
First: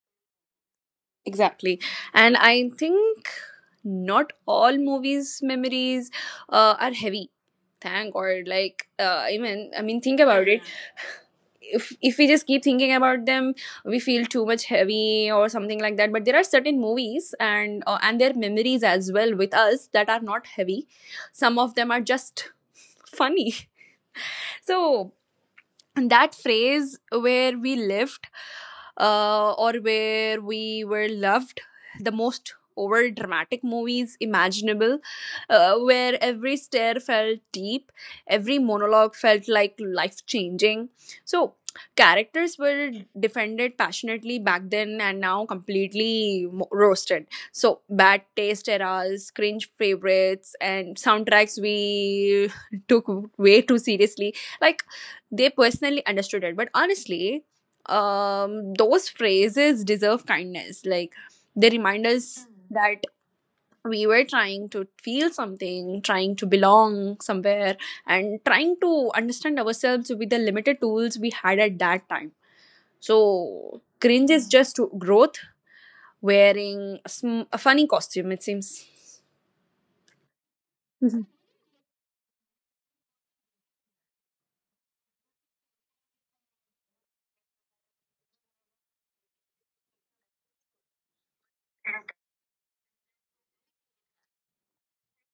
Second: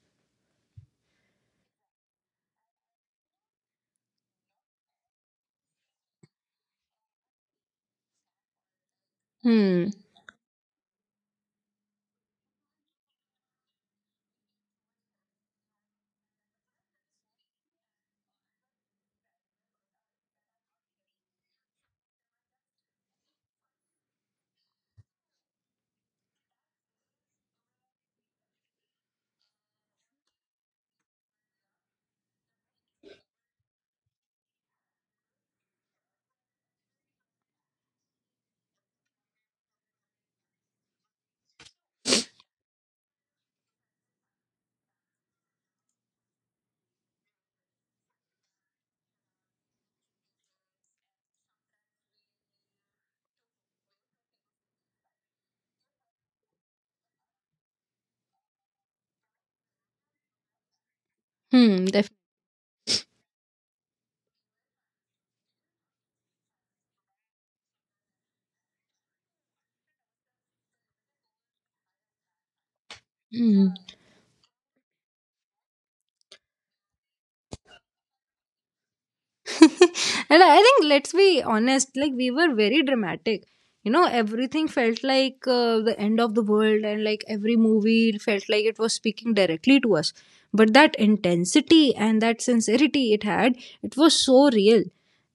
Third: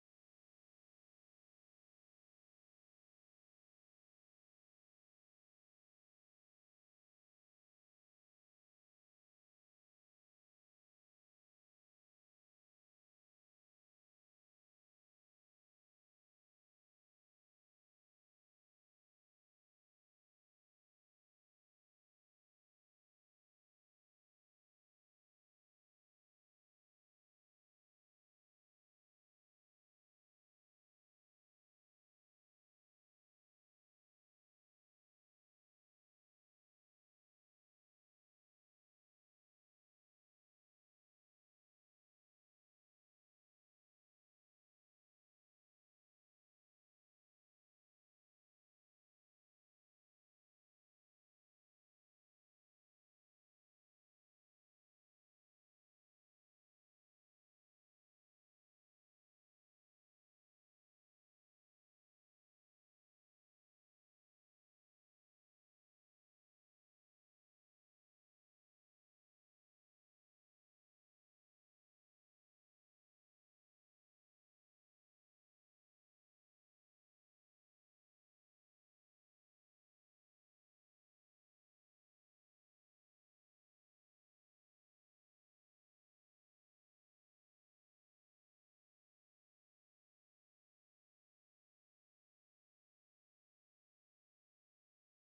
exactly. And I think not all movies memories uh, are heavy. Thank God. Like uh, I mean, I
Hmm.
mean, think about it. If if we just keep thinking about them, we feel too much heavy or something like that. But there are certain movies, and uh, and their memories as well with us, that are not heavy. Some of them are just funny. So that phase where we lived uh, or where we were loved the most over dramatic movies imaginable, uh, where every stare felt deep, every monologue felt like life changing. So characters were defended passionately back then, and now completely mo- roasted. So bad taste eras, cringe favorites, and soundtracks we took way too seriously, like they personally understood it. But honestly, um, those phrases deserve kindness. Like, they
Hmm.
remind
Definitely.
us that we were trying to feel something, trying to belong somewhere, and trying to understand ourselves with the limited tools we had at that time.
Hmm.
So cringe is just growth wearing a, sm- a funny costume. It seems.
and I think let's
Mhm.
be honest, like we were very dramatic. You know, everything felt like uh, the end of the world, and like every movie felt like it was speaking directly to us. But that intensity and that sincerity it had, it was so real.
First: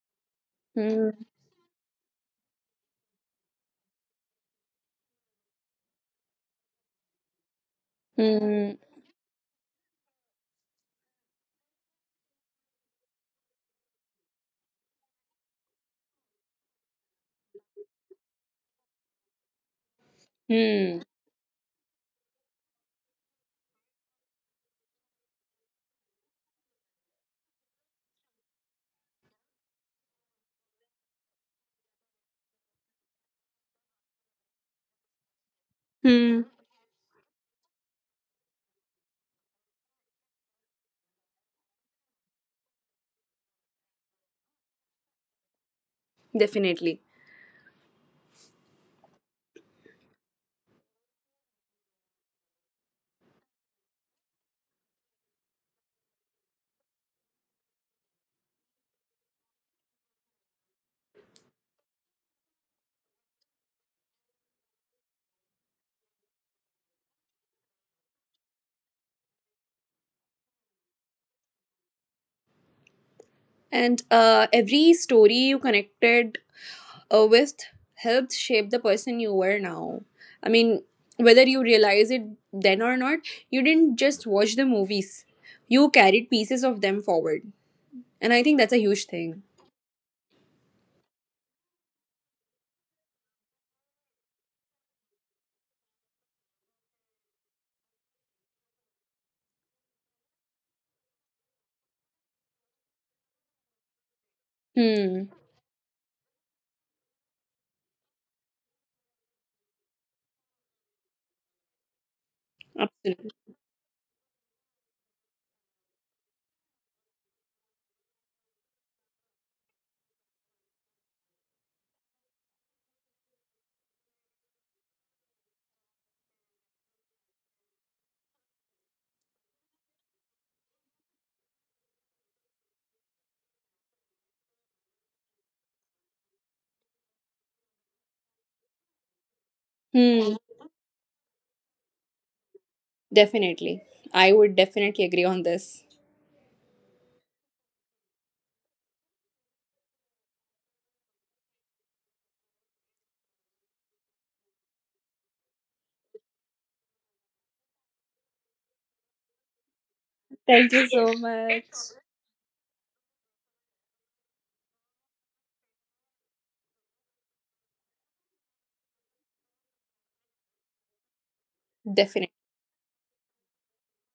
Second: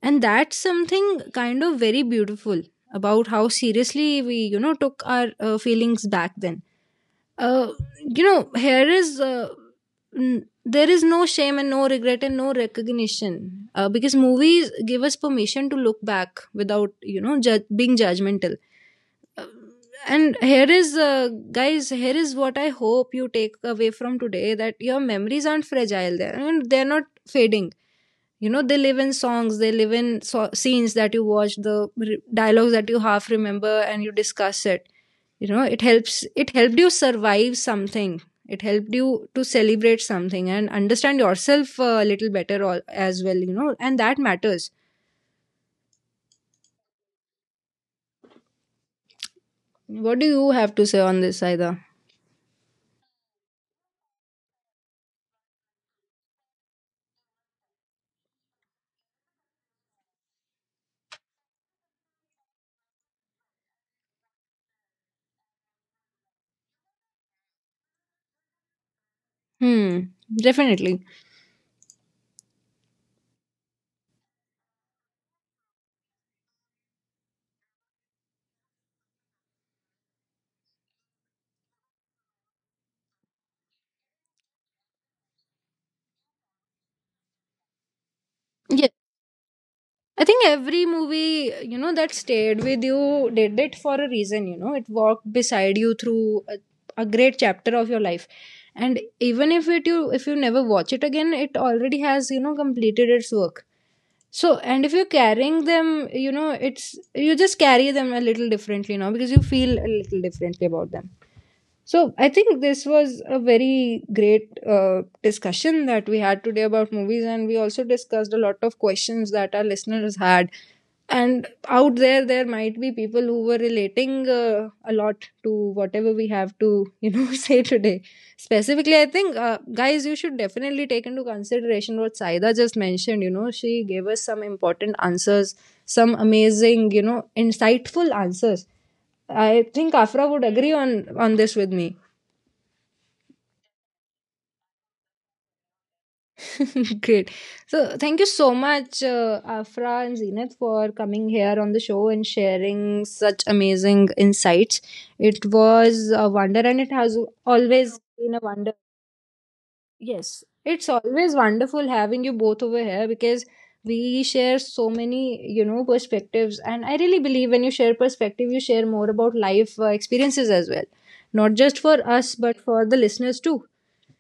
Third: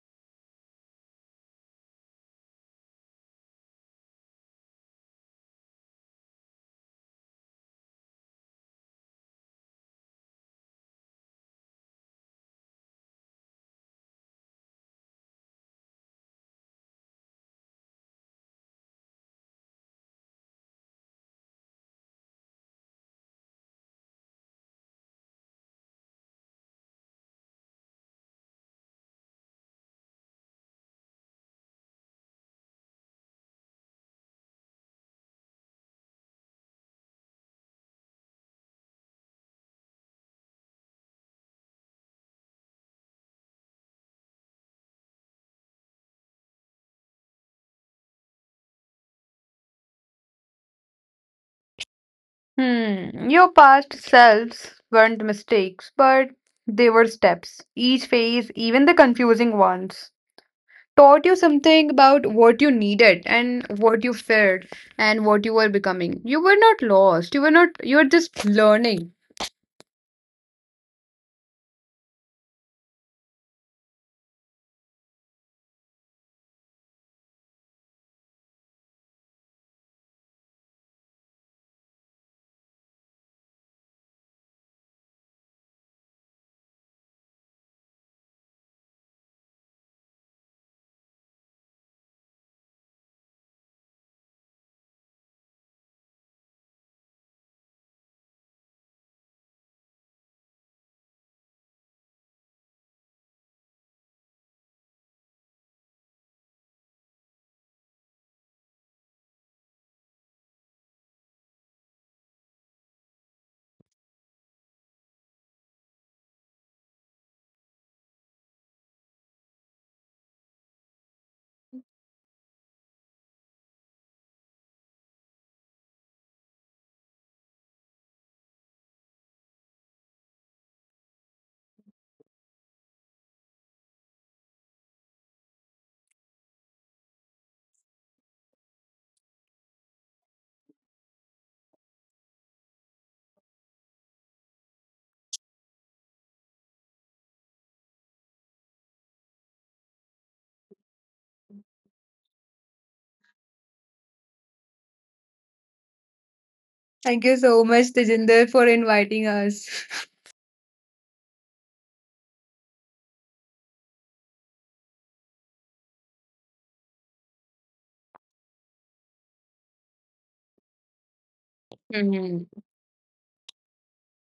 And that's
Hmm.
something kind of very beautiful about how seriously we, you know, took our uh, feelings back then. uh, you know
Hmm.
here is uh, n- there is no shame and no regret and no recognition, uh, because movies give us permission to look back without you know ju- being judgmental. uh, and here is
Hmm.
uh, guys, here is what I hope you take away from today: that your memories aren't fragile there, and they're not fading. You know, they live in songs, they live in so- scenes that you watch, the re- dialogues that you half remember and you discuss it. You know, it helps,
Hmm.
it helped you survive something, it helped you to celebrate something and understand yourself uh, a little better al- as well, you know, and that matters.
Definitely.
What do you have to say on this, Aida?
Hmm. Your past selves weren't mistakes, but they were steps. Each phase, even the confusing ones, taught you something about what you needed and what you feared and what you were becoming. You were not lost. You were not, You were just learning.
Hmm. Definitely.
And uh, every story you connected uh, with helped shape the person you were now. I mean, whether you realize it then or not, you didn't just watch the movies, you carried pieces of them forward. And I think that's a
Yes,
huge thing.
I think every movie, you know, that stayed with you did it for a reason, you know. It walked beside you through a, a great chapter of your life. And even if it you if you never watch it again, it already has, you know, completed its work. So, and if you're
Hmm,
carrying them, you know, it's, you just carry them a little differently now because you feel a little differently about them. So I think this was
absolutely.
a very great uh, discussion that we had today about movies, and we also discussed a lot of questions that our listeners had. And out there, there might be people who were relating uh, a lot to whatever we have to, you know, say today. Specifically, I think uh, guys, you should definitely take into consideration what Saida just mentioned. You know, she gave us some important answers, some amazing, you know, insightful answers. I think Afra
Hmm,
would agree on on this with me.
definitely. I would definitely agree on this.
Great. So, thank you so much, uh, Afra and Zenith, for coming here on the show and sharing such amazing insights. It was a wonder, and it has
Thank you so much,
always been a
Tejinder, for
wonder.
inviting us.
Yes,
Thank
it's
you so
always
much.
wonderful having you both over here because we share so many, you know, perspectives. And I really believe when you share perspective, you share more about life uh, experiences as well, not just for us,
Definitely.
Mhm.
but for the listeners too.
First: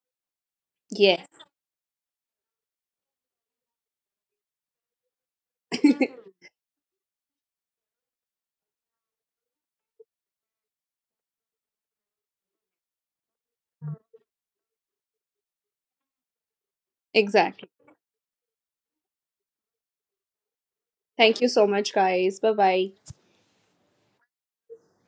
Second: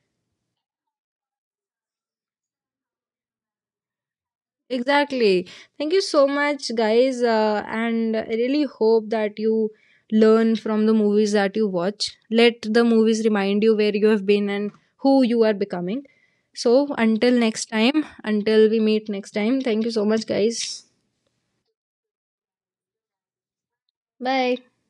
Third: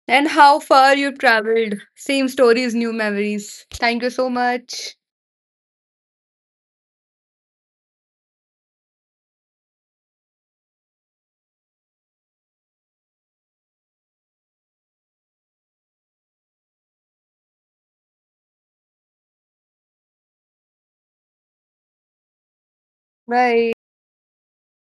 And how far you've
Yes.
traveled. Same stories, new memories. Thank you so much.
Exactly. Thank you so much, guys. Uh, and I really hope that you learn from the movies that you watch. Let the movies remind you where you have been and who you are becoming. So, until next
Exactly.
time, until we meet next time, thank you so much, guys.
Thank you so much, guys. Bye bye.
Bye.
Bye.